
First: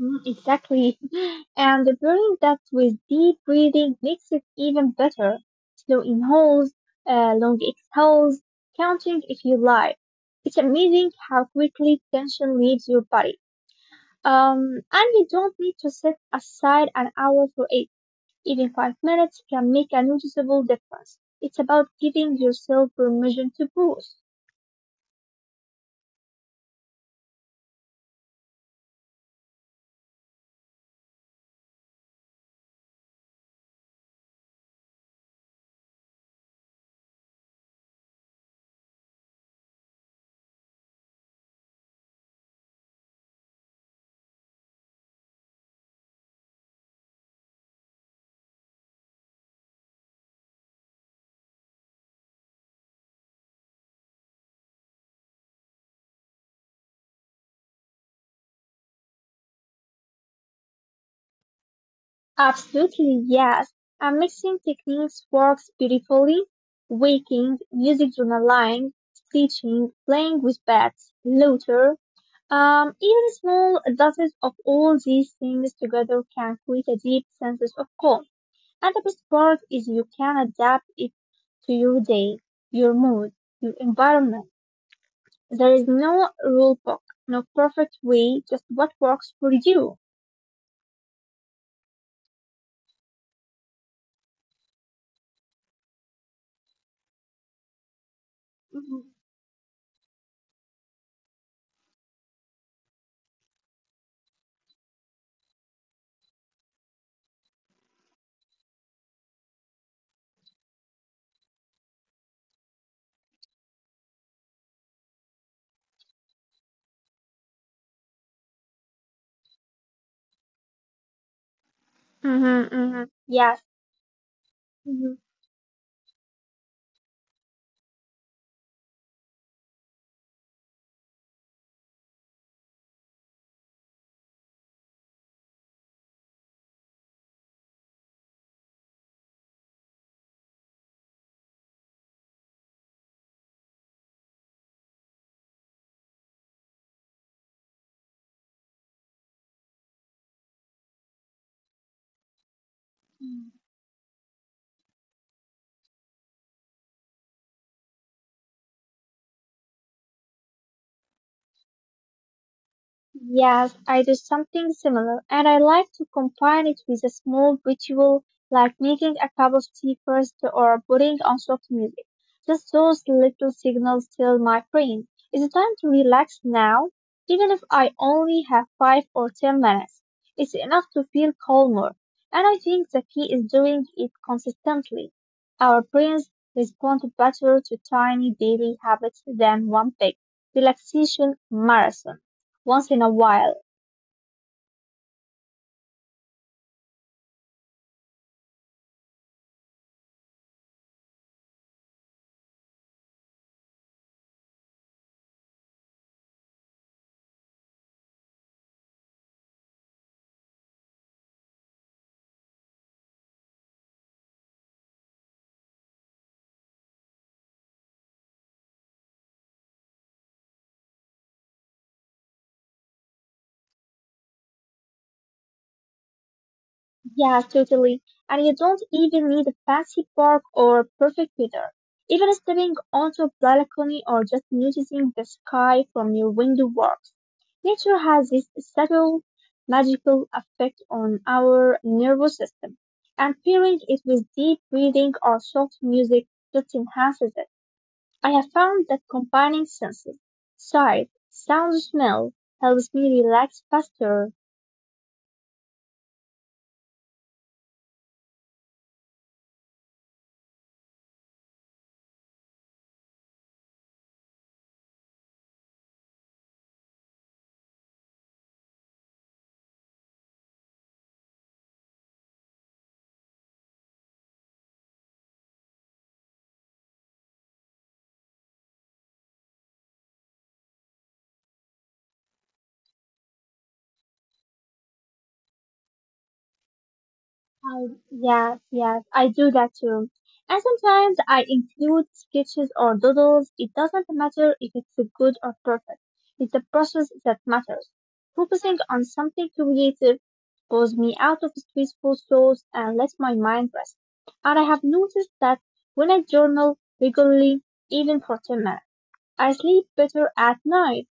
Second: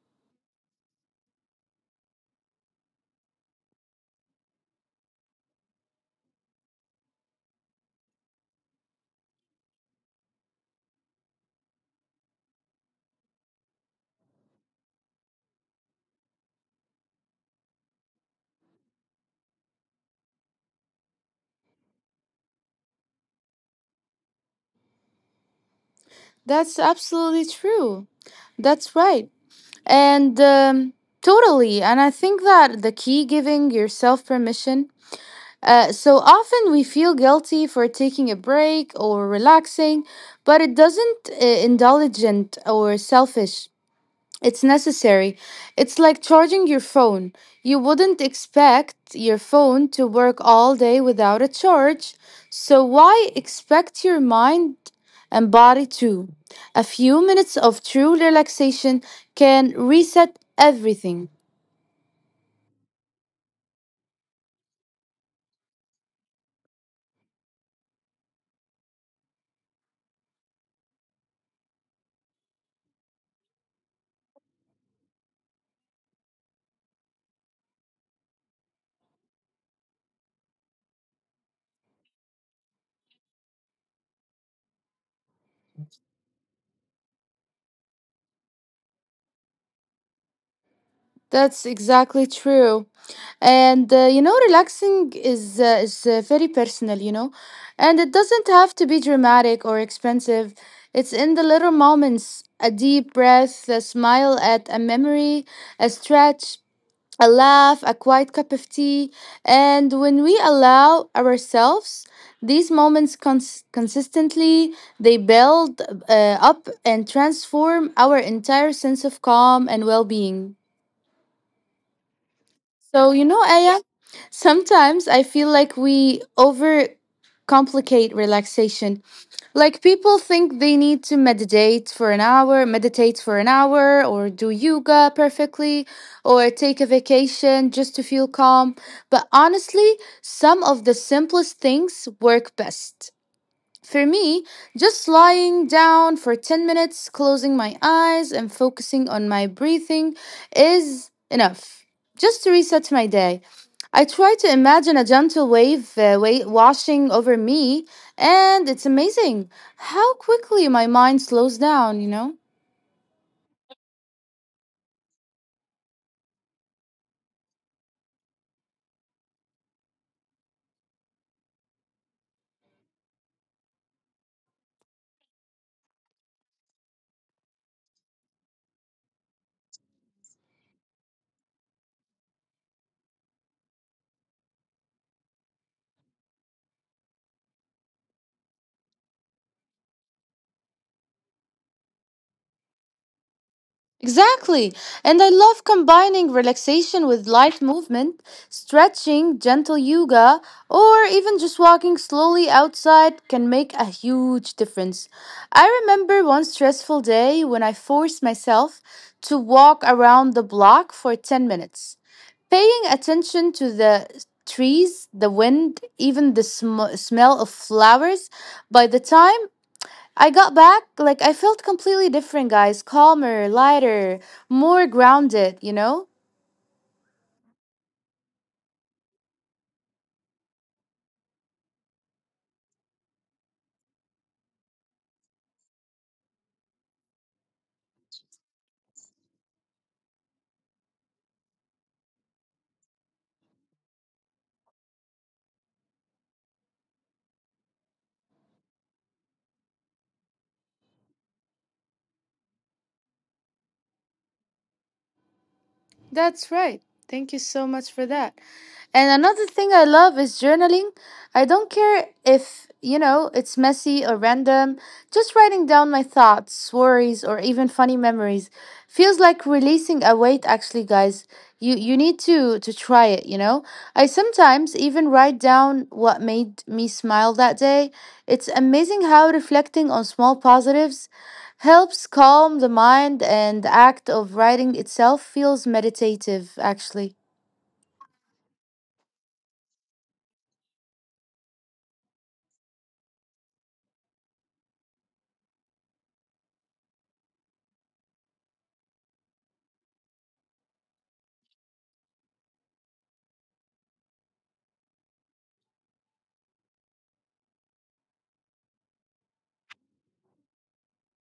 Mm, exactly. And pairing that with deep breathing makes it even better. Slow inhales, long exhales, counting if you like. It's amazing how quickly tension leaves your body. Um, and you don't need to set aside an hour for it. Even 5 minutes can make a noticeable difference. It's about giving yourself permission to pause.
That's absolutely true. That's right. And totally. And I think that the key giving yourself permission. So often we feel guilty for taking a break or relaxing, but it doesn't indulgent or selfish. It's necessary. It's like charging your phone. You wouldn't expect your phone to work all day without a charge, so why expect your mind and body to? A few minutes of true relaxation can reset everything.
Absolutely, yes. And mixing techniques works beautifully. Waking, music journaling, stitching, playing with pets, laughter. Even small doses of all these things together can create a deep sense of calm. And the best part is you can adapt it to your day, your mood, your environment. There is no rule book, no perfect way, just what works for you.
That's exactly true. And you know, relaxing is very personal, you know, and it doesn't have to be
Hmm.
dramatic or expensive. It's in the little moments, a deep breath, a smile at a memory, a stretch, a laugh, a quiet cup of tea, and when we allow ourselves these moments consistently, they build up and transform our entire sense of calm and well-being.
Hmm.
So, you know,
Yes.
Aya, sometimes
Hmm.
I feel like we overcomplicate relaxation. Like people think they need to meditate for an hour, or do yoga perfectly, or take a vacation just to feel calm. But honestly, some of the simplest things work best. For me, just lying down for 10 minutes, closing my eyes, and focusing on my breathing is enough just to reset my day. I try to imagine a gentle washing over me, and it's amazing how quickly my mind slows down, you know?
Yes, I do something similar, and I like to combine it with a small ritual like making a cup of tea first or putting on soft music. Just those little signals tell my brain it's time to relax now, even if I only have 5 or 10 minutes. It's enough to feel calmer, and I think the key is doing it consistently. Our brains respond better to tiny daily habits than one big relaxation marathon once in a while.
Exactly. And I love combining relaxation with light movement, stretching, gentle yoga, or even just walking slowly outside can make a huge difference. I remember one stressful day when I forced myself to walk around the block for 10 minutes. Paying attention to the trees, the wind, even the smell of flowers. By the time I got back, like I felt completely different, guys. Calmer, lighter, more grounded, you know?
Yeah, totally. And you don't even need a fancy park or perfect weather. Even stepping onto a balcony or just noticing the sky from your window works. Nature has this subtle, magical effect on our nervous system, and pairing it with deep breathing or soft music just enhances it. I have found that combining senses, sight, sound, smell, helps me relax faster.
That's right. Thank you so much for that. And another thing I love is journaling. I don't care if, you know, it's messy or random. Just writing down my thoughts, worries, or even funny memories feels like releasing a weight actually, guys. You need to try it, you know? I sometimes even write down what made me smile that day. It's amazing how reflecting on small positives helps calm the mind and the act of writing itself feels meditative actually.
I, yes, yes, I do that too. And sometimes I include sketches or doodles. It doesn't matter if it's good or perfect. It's the process that matters. Focusing on something creative pulls me out of stressful thoughts and lets my mind rest. And I have noticed that when I journal regularly, even for 10 minutes, I sleep better at night.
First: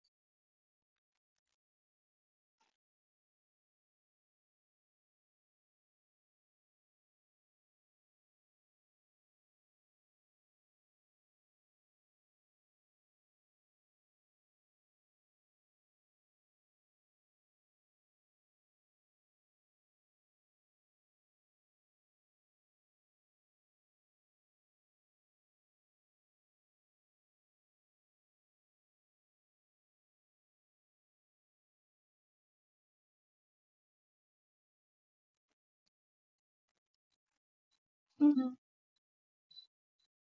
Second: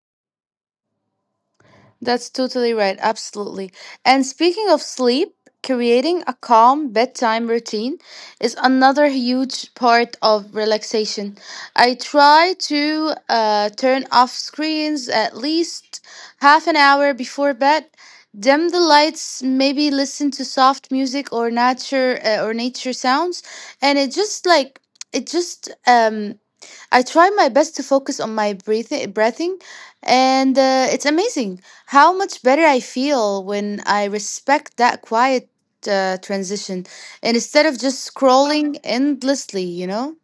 That's totally right. Absolutely. And speaking of sleep, creating a calm bedtime routine is another huge part of relaxation. I try to turn off screens at least half an hour before bed. Dim the lights, maybe listen to soft music or nature sounds, and it just like it just I try my best to focus on my breathing and it's amazing how much better I feel when I respect that quiet transition and instead of just scrolling endlessly, you know?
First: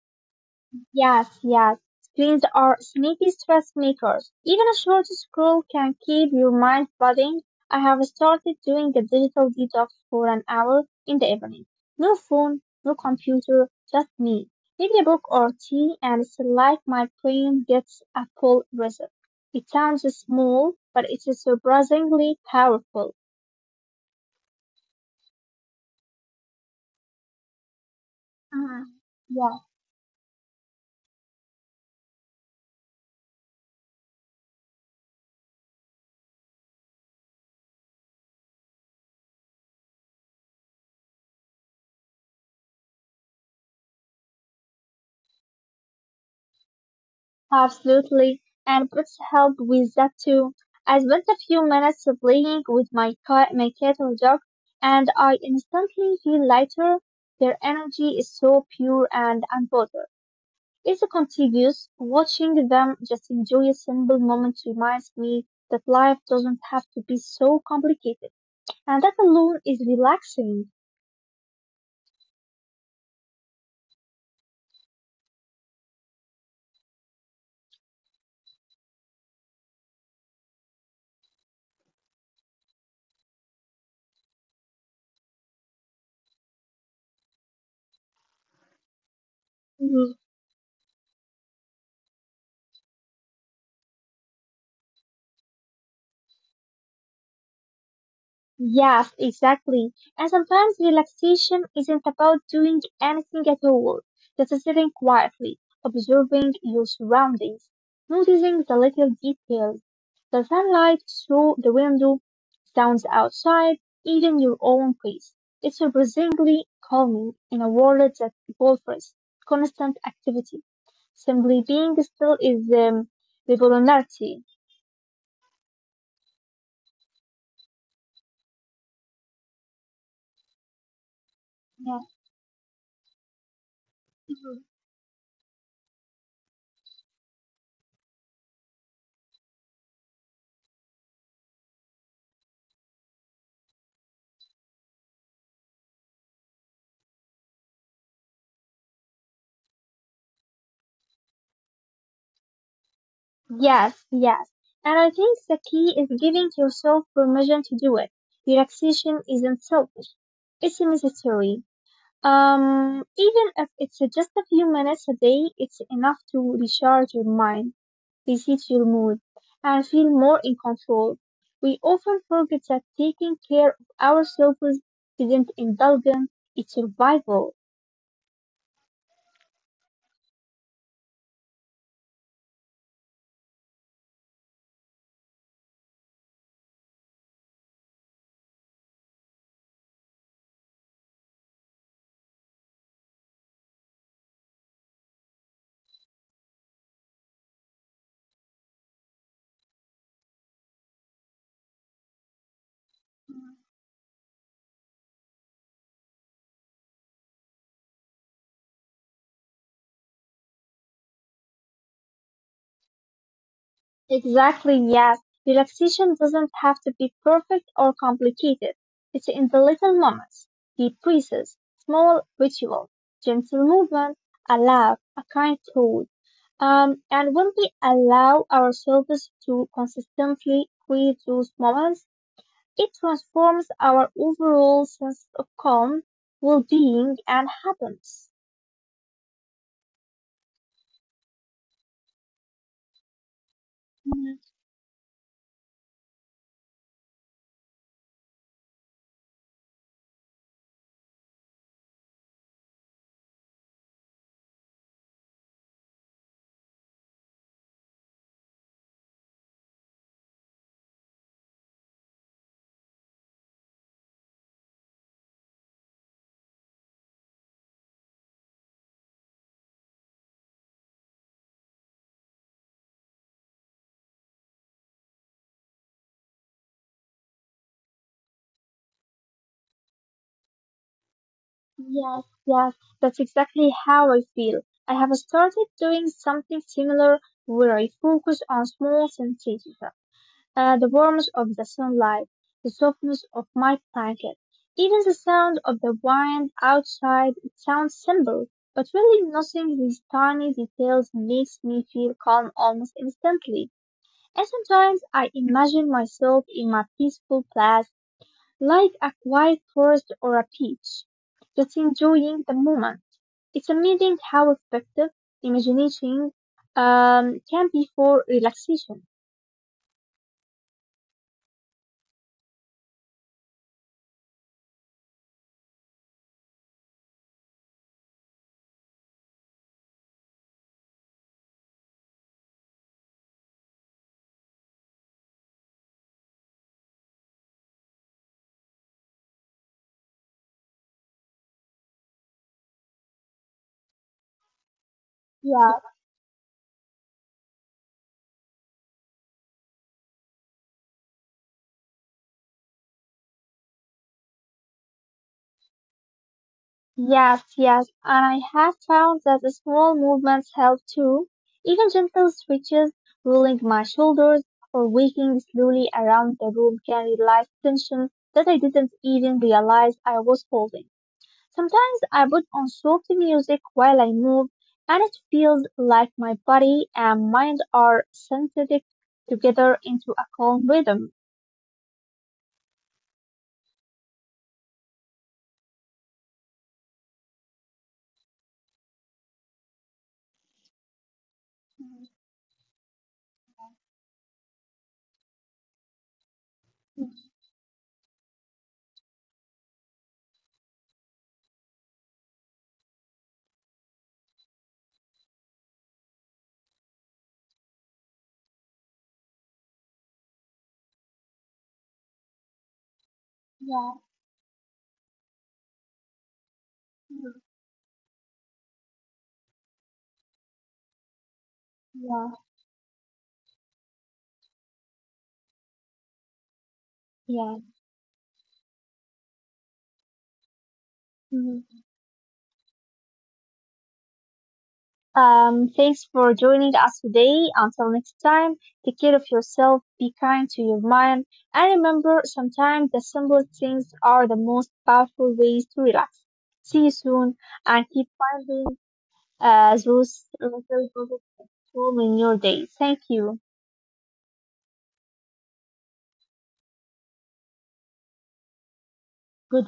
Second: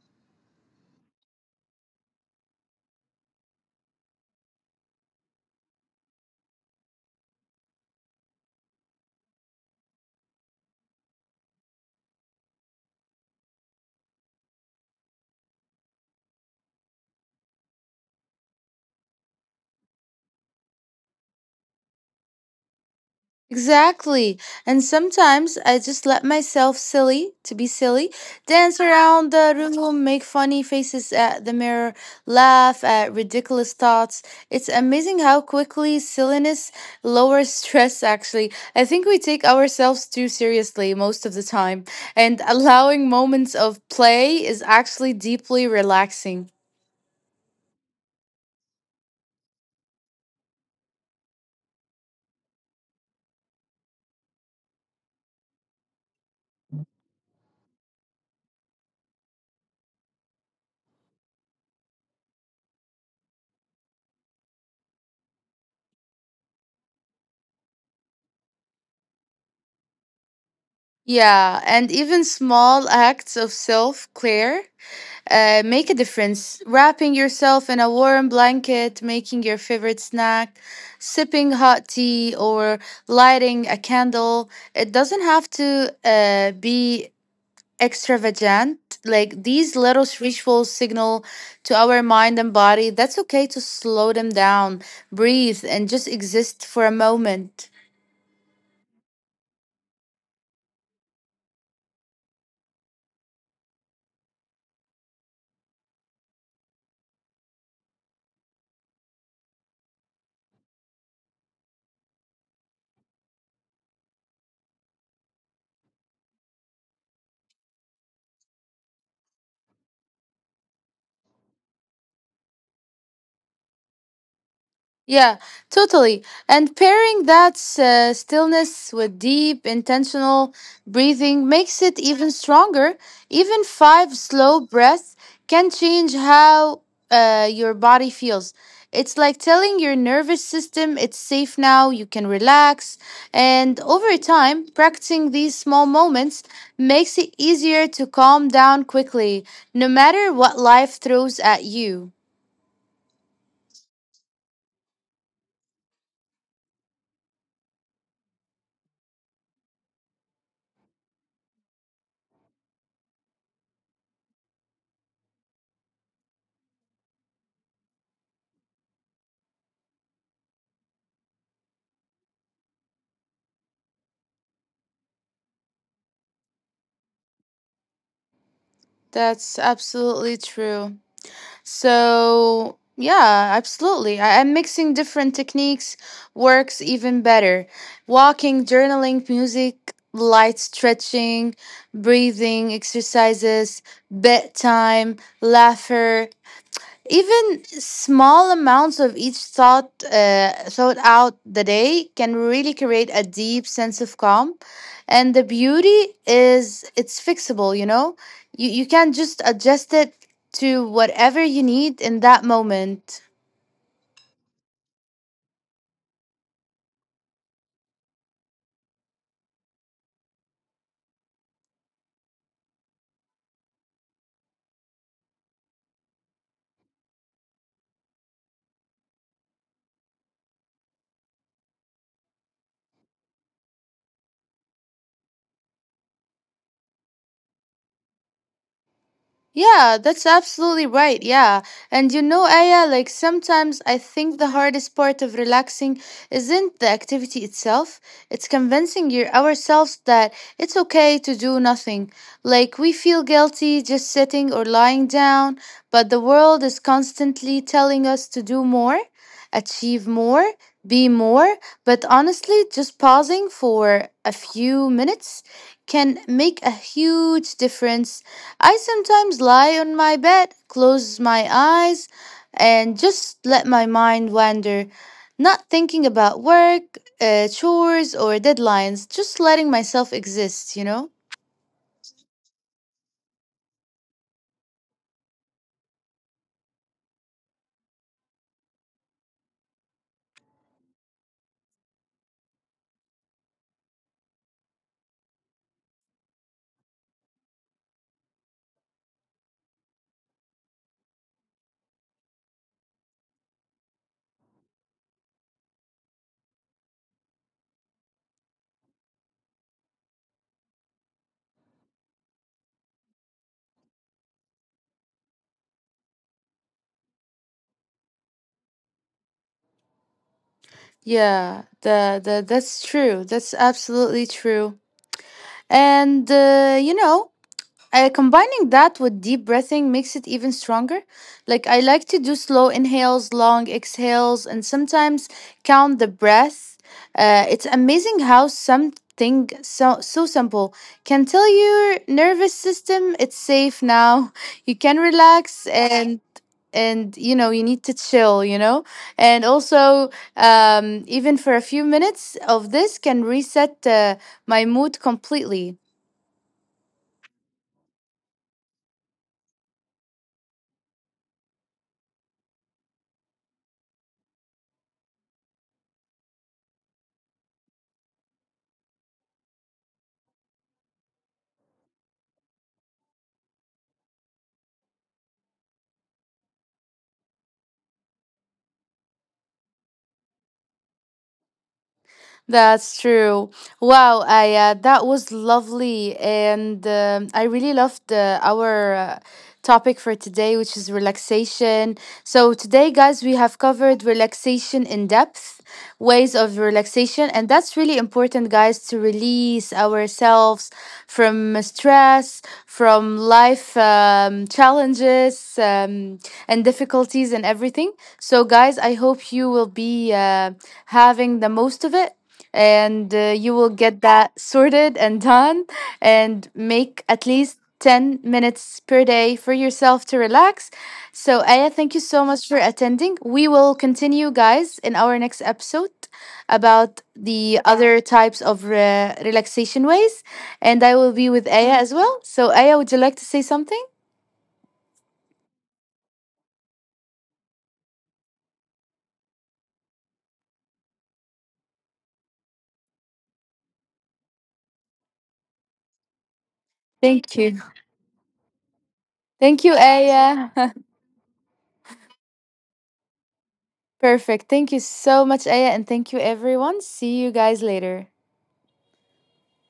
Yes, yes. Screens are sneaky stress makers. Even a short scroll can keep your mind buzzing. I have started doing a digital detox for an hour in the evening. No phone, no computer, just me. Maybe a book or tea, and it's like my brain gets a full reset. It sounds small, but it is surprisingly powerful.
Exactly. And sometimes I just let myself silly, to be silly, dance
Ah,
around the
yeah.
room, make funny faces at the mirror, laugh at ridiculous thoughts. It's amazing how quickly silliness lowers stress, actually. I think we take ourselves too seriously most of the time, and allowing moments of play is actually deeply relaxing.
Absolutely, and pets help with that too. I spent a few minutes playing with my cat or dog, and I instantly feel lighter. Their energy is so pure and unbothered. It's contagious. Watching them just enjoy a simple moment reminds me that life doesn't have to be so complicated, and that alone is relaxing.
Yeah, and even small acts of self care make a difference. Wrapping yourself in a warm blanket, making your favorite snack, sipping hot tea, or lighting a candle. It doesn't have to be extravagant. Like these little
Mm-hmm.
rituals signal to our mind and body that's okay to slow them down, breathe, and just exist for a moment.
Yes, exactly. And sometimes relaxation isn't about doing anything at all, just sitting quietly, observing your surroundings, noticing the little details, the sunlight through the window, sounds outside, even your own pace. It's surprisingly calming in a world that offers constant activity. Simply being still is revolutionary.
Yeah, totally. And pairing that stillness with deep, intentional breathing makes
Yeah.
it even stronger. Even five slow breaths can change how your body feels. It's like telling your nervous system it's safe now, you can relax. And over time, practicing these small moments makes it easier to calm down quickly, no matter what life throws at you.
Yes, yes. And I think the key is giving yourself permission to do it. Relaxation isn't selfish, it's necessary. Even if it's just a few minutes a day, it's enough to recharge your mind, reset your mood, and feel more in control. We often forget that taking care of ourselves isn't indulgence, it's survival.
That's absolutely true. So, yeah, absolutely. I'm mixing different techniques, works even better. Walking, journaling, music, light stretching, breathing exercises, bedtime, laughter. Even small amounts of each thought out the day can really create a deep sense of calm. And the beauty is it's fixable, you know? You can just adjust it to whatever you need in that moment.
Exactly, yes. Relaxation doesn't have to be perfect or complicated. It's in the little moments, deep breaths, small rituals, gentle movement, a laugh, a kind thought. And when we allow ourselves to consistently create those moments, it transforms our overall sense of calm, well-being, and happiness.
Yeah, that's absolutely right. Yeah. And you know, Aya, like sometimes I think the hardest part of relaxing isn't the activity itself, it's convincing ourselves that it's okay to do nothing. Like we feel guilty just sitting or lying down, but the world is constantly telling us to do more, achieve more, be more. But honestly, just pausing for a few minutes can make a huge difference. I sometimes lie on my bed, close my eyes, and just let my mind wander, not thinking about work, chores, or deadlines, just letting myself exist, you know?
Yes, yes, that's exactly how I feel. I have started doing something similar where I focus on small sensations, the warmth of the sunlight, the softness of my blanket, even the sound of the wind outside. It sounds simple, but really noticing these tiny details makes me feel calm almost instantly. And sometimes I imagine myself in my peaceful place like a quiet forest or a beach, just enjoying the moment. It's amazing how effective imagination can be for relaxation.
Yeah, that's true. That's absolutely true. And, combining that with deep breathing makes it even stronger. Like, I like to do slow inhales, long exhales, and sometimes count the breath. It's amazing how something so simple can tell your nervous system it's safe now. You can relax,
Yeah.
and you know you need to chill, you know, and also even for a few minutes of this can reset my mood completely.
Yes, yes, and I have found that the small movements help too. Even gentle stretches, rolling my shoulders, or walking slowly around the room can release tension that I didn't even realize I was holding. Sometimes I put on soft music while I move, and it feels like my body and mind are synthetic together into a calm rhythm.
That's true. Wow, I that was lovely, and I really loved our topic for today, which is relaxation. So today, guys, we have covered relaxation in depth, ways of relaxation, and that's really important, guys, to release ourselves from stress, from life challenges and difficulties and everything. So, guys, I hope you will be having the most of it and you will
Yeah,
get that sorted and done and make at least 10 minutes per day for yourself to relax. So, Aya, thank you so
yeah.
much for attending. We will continue, guys, in our next episode about
Yeah.
the other types of relaxation ways. And I will be with Aya
Mhm.
as well. So, Aya, would you like to say something?
Thanks for joining us today. Until next time, take care of yourself, be kind to your mind, and remember sometimes the simplest things are the most powerful ways to relax. See you
Thank
soon
you.
and keep finding
Thank you,
those
Aya.
little ruining your day. Thank you.
Perfect. Thank you so much, Aya. And thank you, everyone. See you guys later.
Goodbye.